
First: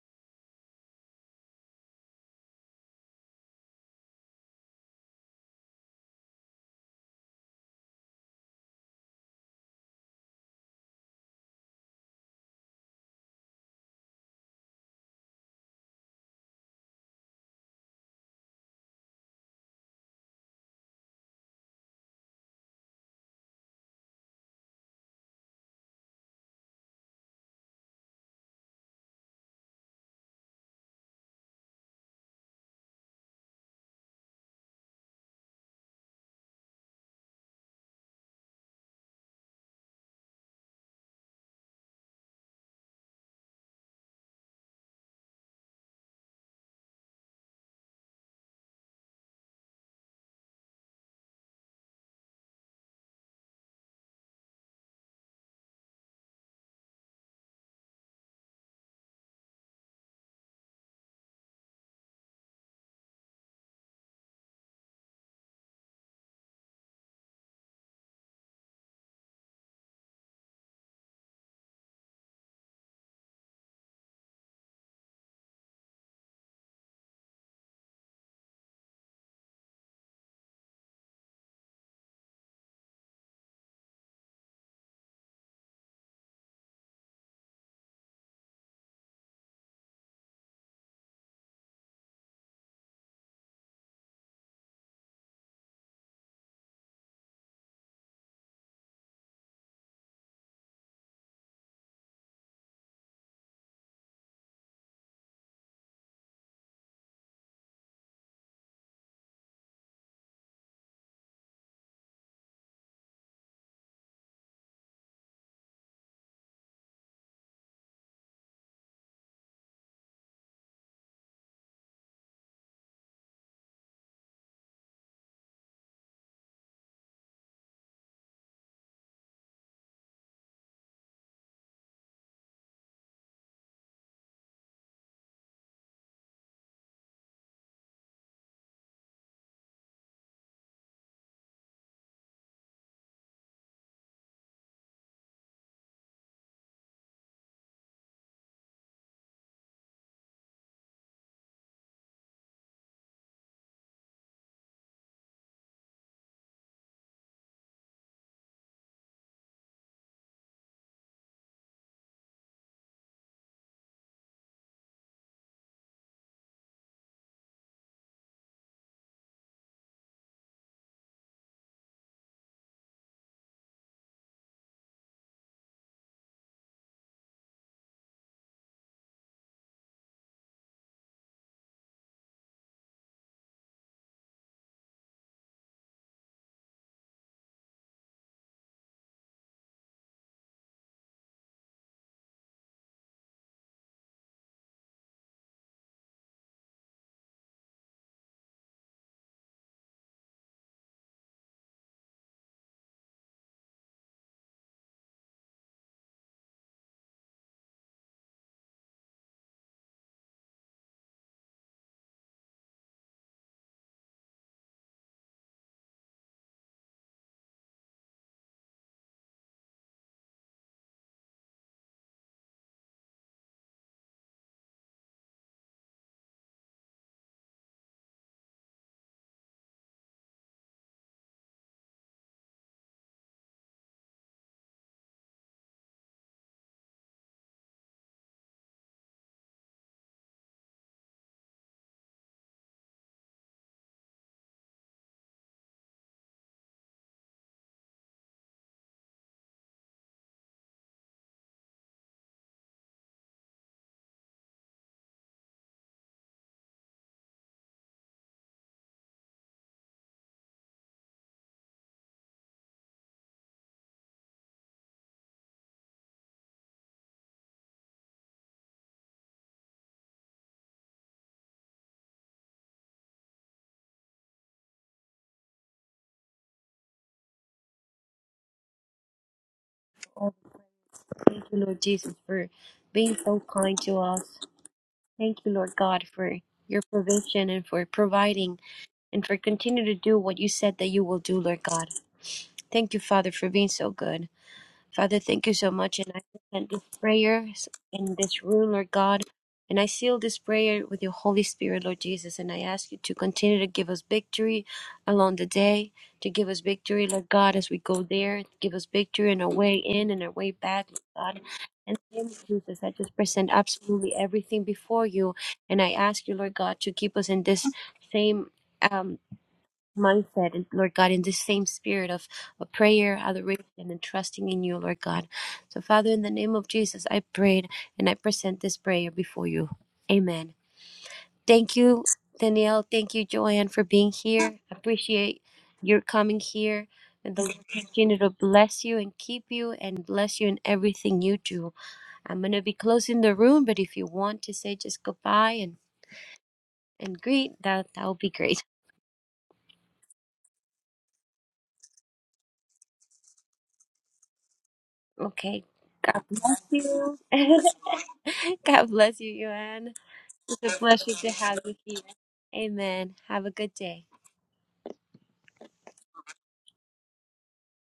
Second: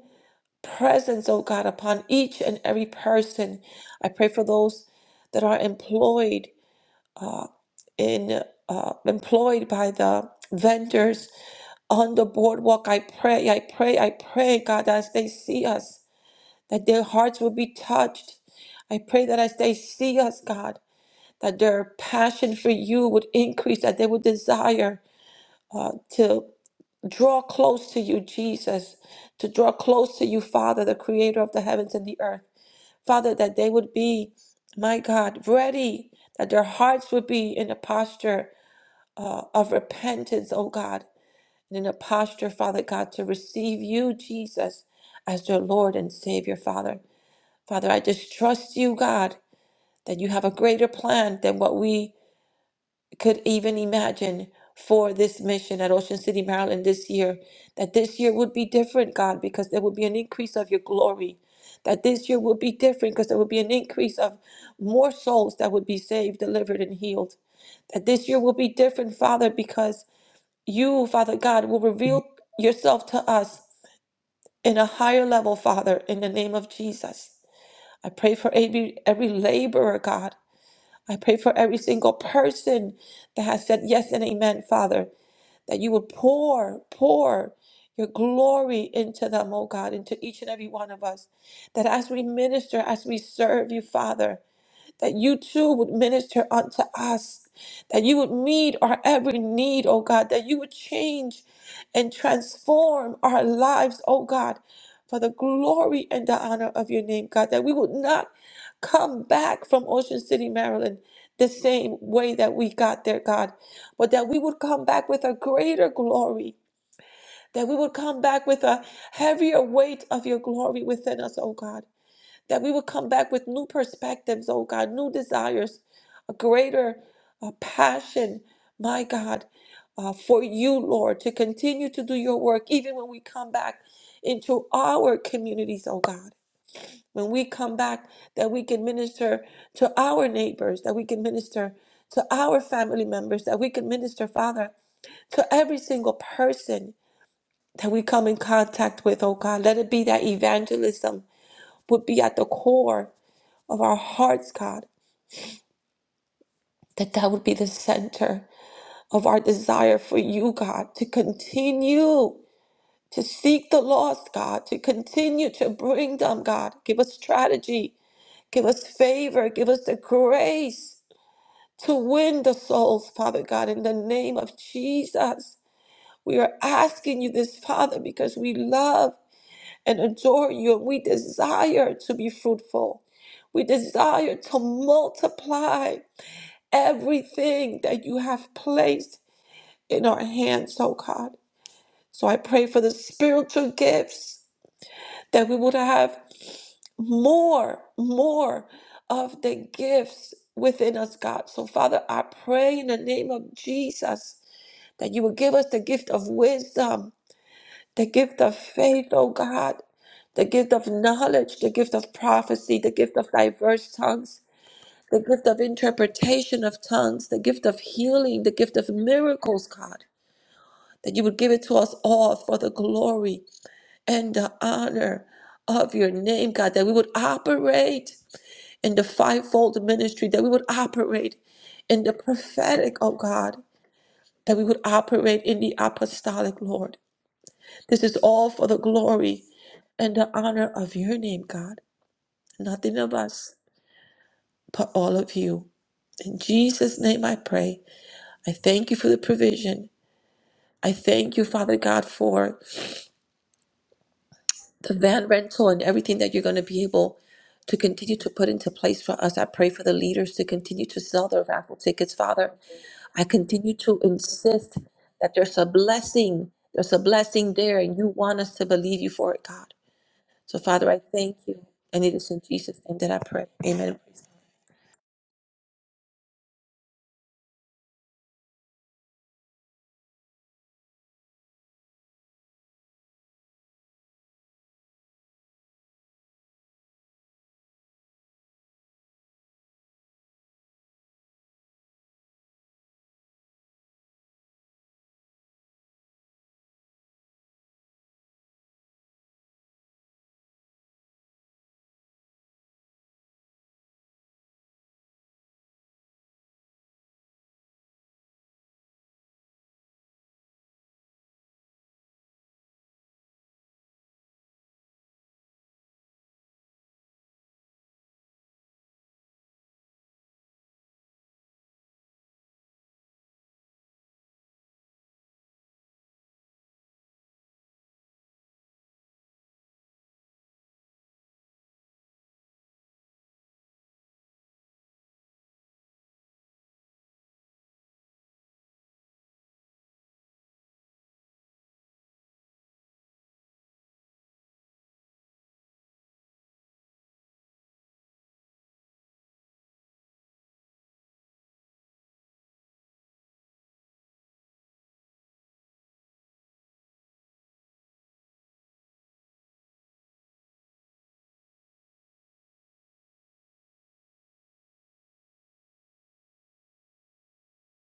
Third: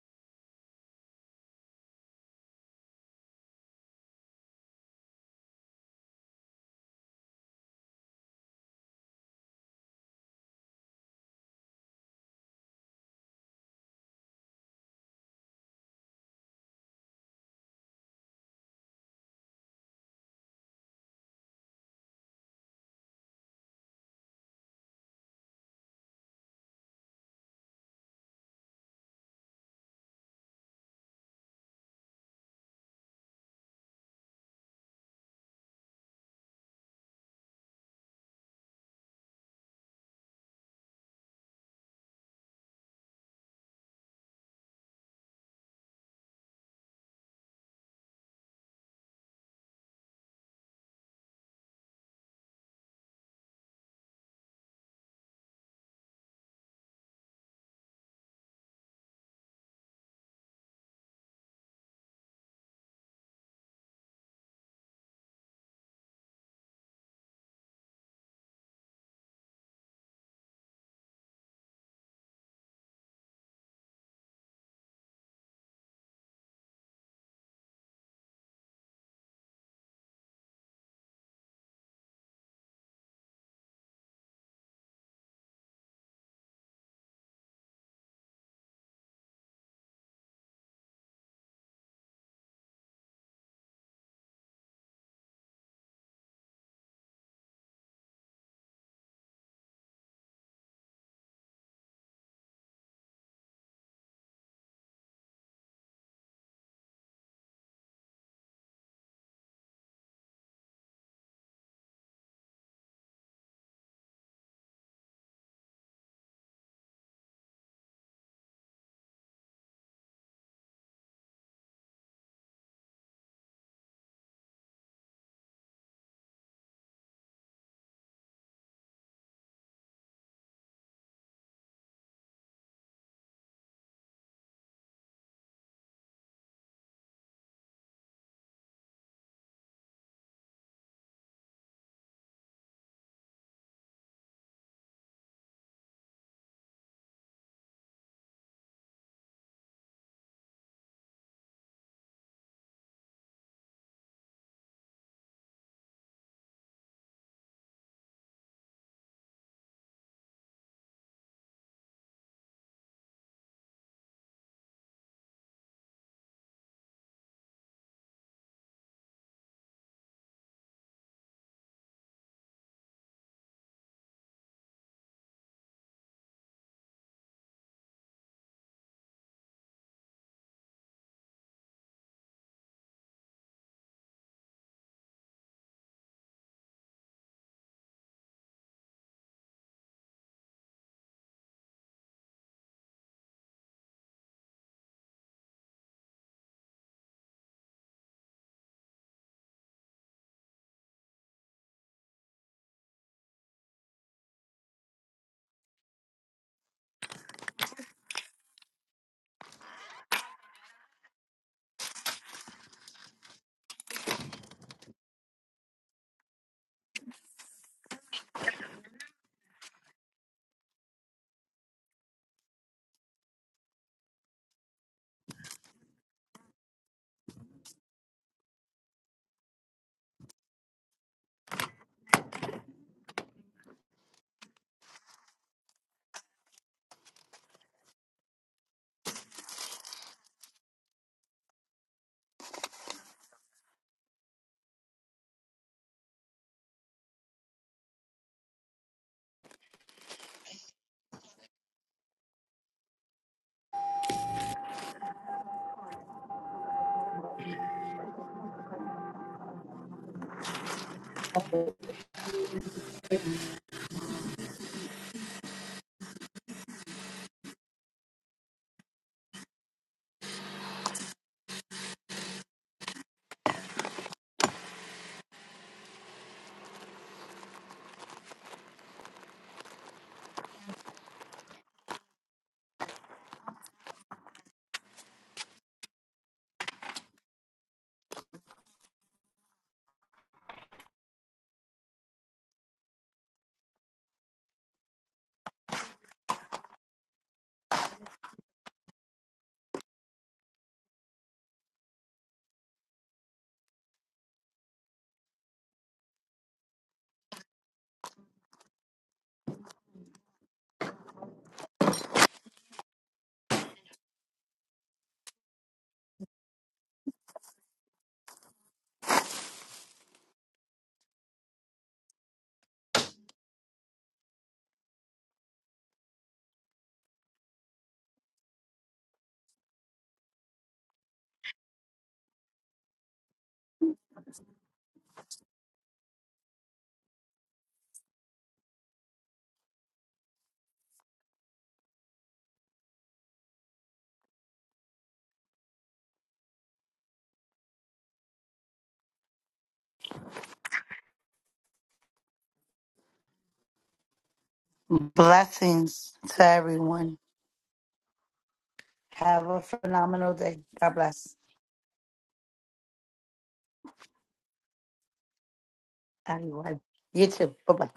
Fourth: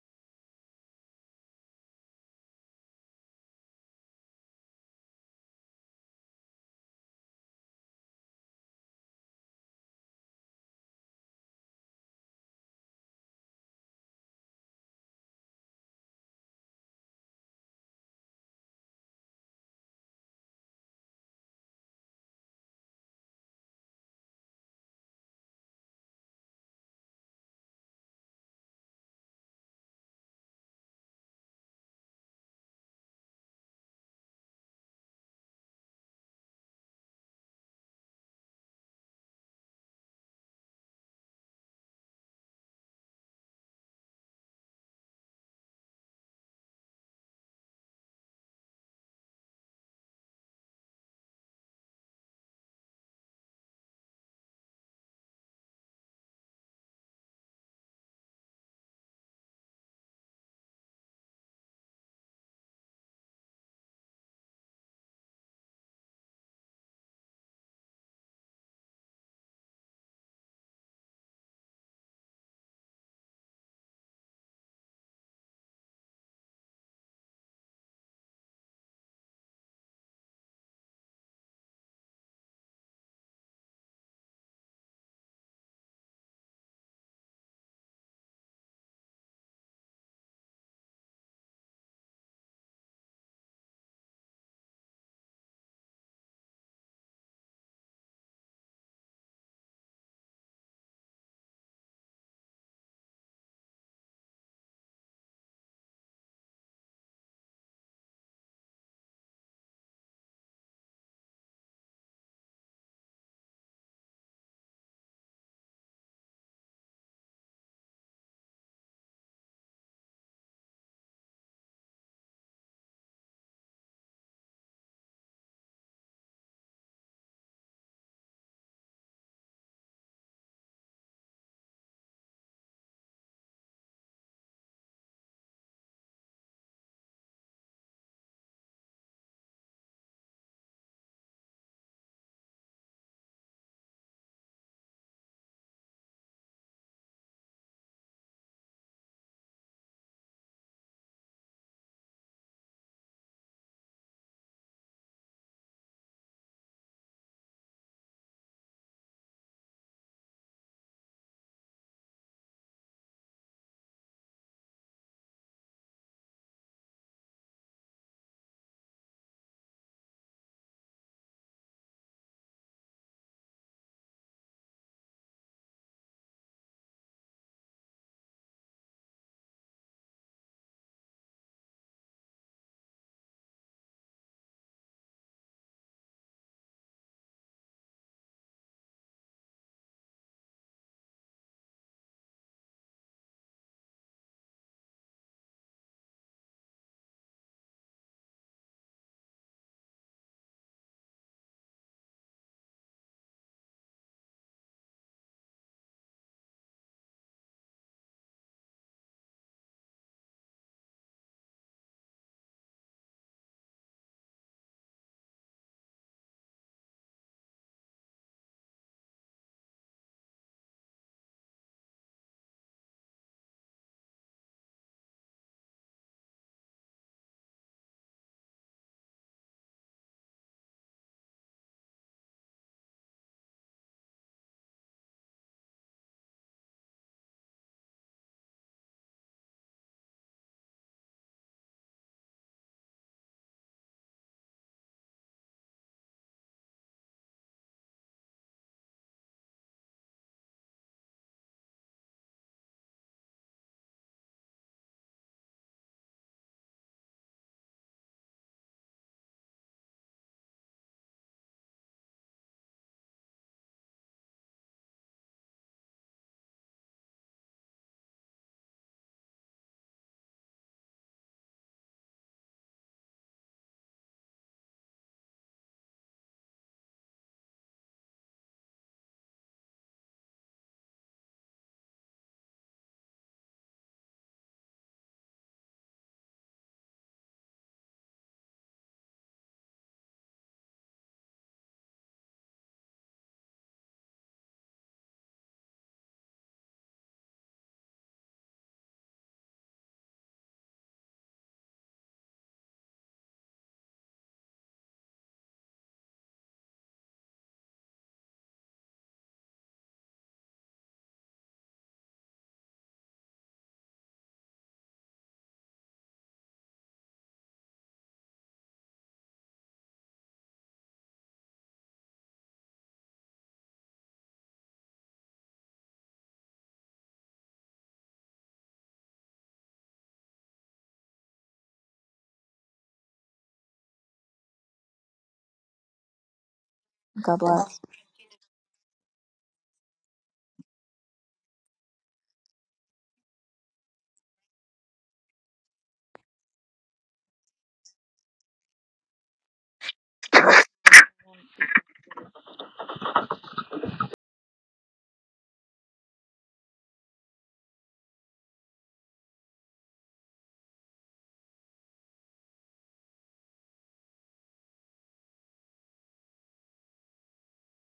presence, oh God, upon each and every person. I pray for those that are employed uh, in uh, employed by the vendors on the boardwalk. I pray, I pray, I pray, God, as they see us, that their hearts will be touched. I pray that as they see us, God, that their passion for you would increase, that they would desire uh, to draw close to you, Jesus, to draw close to you, Father, the creator of the heavens and the earth. Father, that they would be, my God, ready, that their hearts would be in a posture uh, of repentance, oh God and in a posture, Father God, to receive you, Jesus, as your Lord and Savior, Father. Father, I just trust you, God, that you have a greater plan than what we could even imagine for this mission at Ocean City, Maryland this year. That this year would be different, God, because there would be an increase of your glory. That this year would be different because there would be an increase of more souls that would be saved, delivered, and healed. That this year will be different, Father, because you, Father God, will reveal yourself to us in a higher level, Father, in the name of Jesus. I pray for every, every laborer, God. I pray for every single person that has said yes and amen, Father, that you would pour, pour your glory into them, oh God, into each and every one of us. That as we minister, as we serve you, Father, that you too would minister unto us, that you would meet our every need, oh God, that you would change and transform our lives, oh God, for the glory and the honor of your name, God, that we would not come back from Ocean City, Maryland. The same way that we got there, God, but that we would come back with a greater glory, that we would come back with a heavier weight of your glory within us, oh God that we would come back with new perspectives, oh God, new desires, a greater uh, passion, my God, uh, for you, Lord, to continue to do your work, even when we come back into our communities, oh God. When we come back, that we can minister to our neighbors, that we can minister to our family members, that we can minister, Father, to every single person that we come in contact with, oh God. Let it be that evangelism would be at the core of our hearts, God, that that would be the center of our desire for you, God, to continue to seek the lost, God, to continue to bring them, God. Give us strategy, give us favor, give us the grace to win the souls, Father God, in the name of Jesus. We are asking you this, Father, because we love and adore you and we desire to be fruitful. We desire to multiply everything that you have placed in our hands, oh God. So I pray for the spiritual gifts that we would have more, more of the gifts within us, God. So, Father, I pray in the name of Jesus that you will give us the gift of wisdom, the gift of faith, oh God, the gift of knowledge, the gift of prophecy, the gift of diverse tongues. the gift of interpretation of tongues, the gift of healing, the gift of miracles, God, that you would give it to us all for the glory and the honor of your name, God, that we would operate in the fivefold ministry, that we would operate in the prophetic, oh God, that we would operate in the apostolic, Lord. This is all for the glory and the honor of your name, God. Nothing of us, but all of you. In Jesus' name I pray. I thank you for the provision. I thank you, Father God, for the van rental and everything that you're going to be able to continue to put into place for us. I pray for the leaders to continue to sell their raffle tickets, Father. I continue to insist that there's a blessing. There's a blessing there, and you want us to believe you for it, God. So, Father, I thank you. And it is in Jesus' name that I pray. Amen.
Oh, thank you, Lord Jesus, for being so kind to us. Thank you, Lord God, for your provision and for providing and for continue to do what you said that you will do, Lord God. Thank you, Father, for being so good. Father, thank you so much. And I present this prayer in this room, Lord God. And I seal this prayer with your Holy Spirit, Lord Jesus. And I ask you to continue to give us victory along the day, to give us victory, Lord God, as we go there. Give us victory on our way in and our way back, Lord God. And in the name of Jesus, I just present absolutely everything before you. And I ask you, Lord God, to keep us in this same. Um, mindset, and Lord God, in the same spirit of, of prayer, adoration, and trusting in you, Lord God. So, Father, in the name of Jesus, I prayed and I present this prayer before you. Amen. Thank you, Danielle. Thank you, Joanne, for being here. Appreciate your coming here. And
God
the
bless.
Lord continue to bless you and keep you and bless you in everything you do. I'm gonna be closing the room, but if you want to say just goodbye and and greet, that that would be great. Okay.
Blessings to
Thank
everyone.
you. God bless you,
Have a
Joanne.
phenomenal day.
It's a
God
pleasure to
bless
have you here. Amen. Have a good day.
everyone. You too. Bye bye.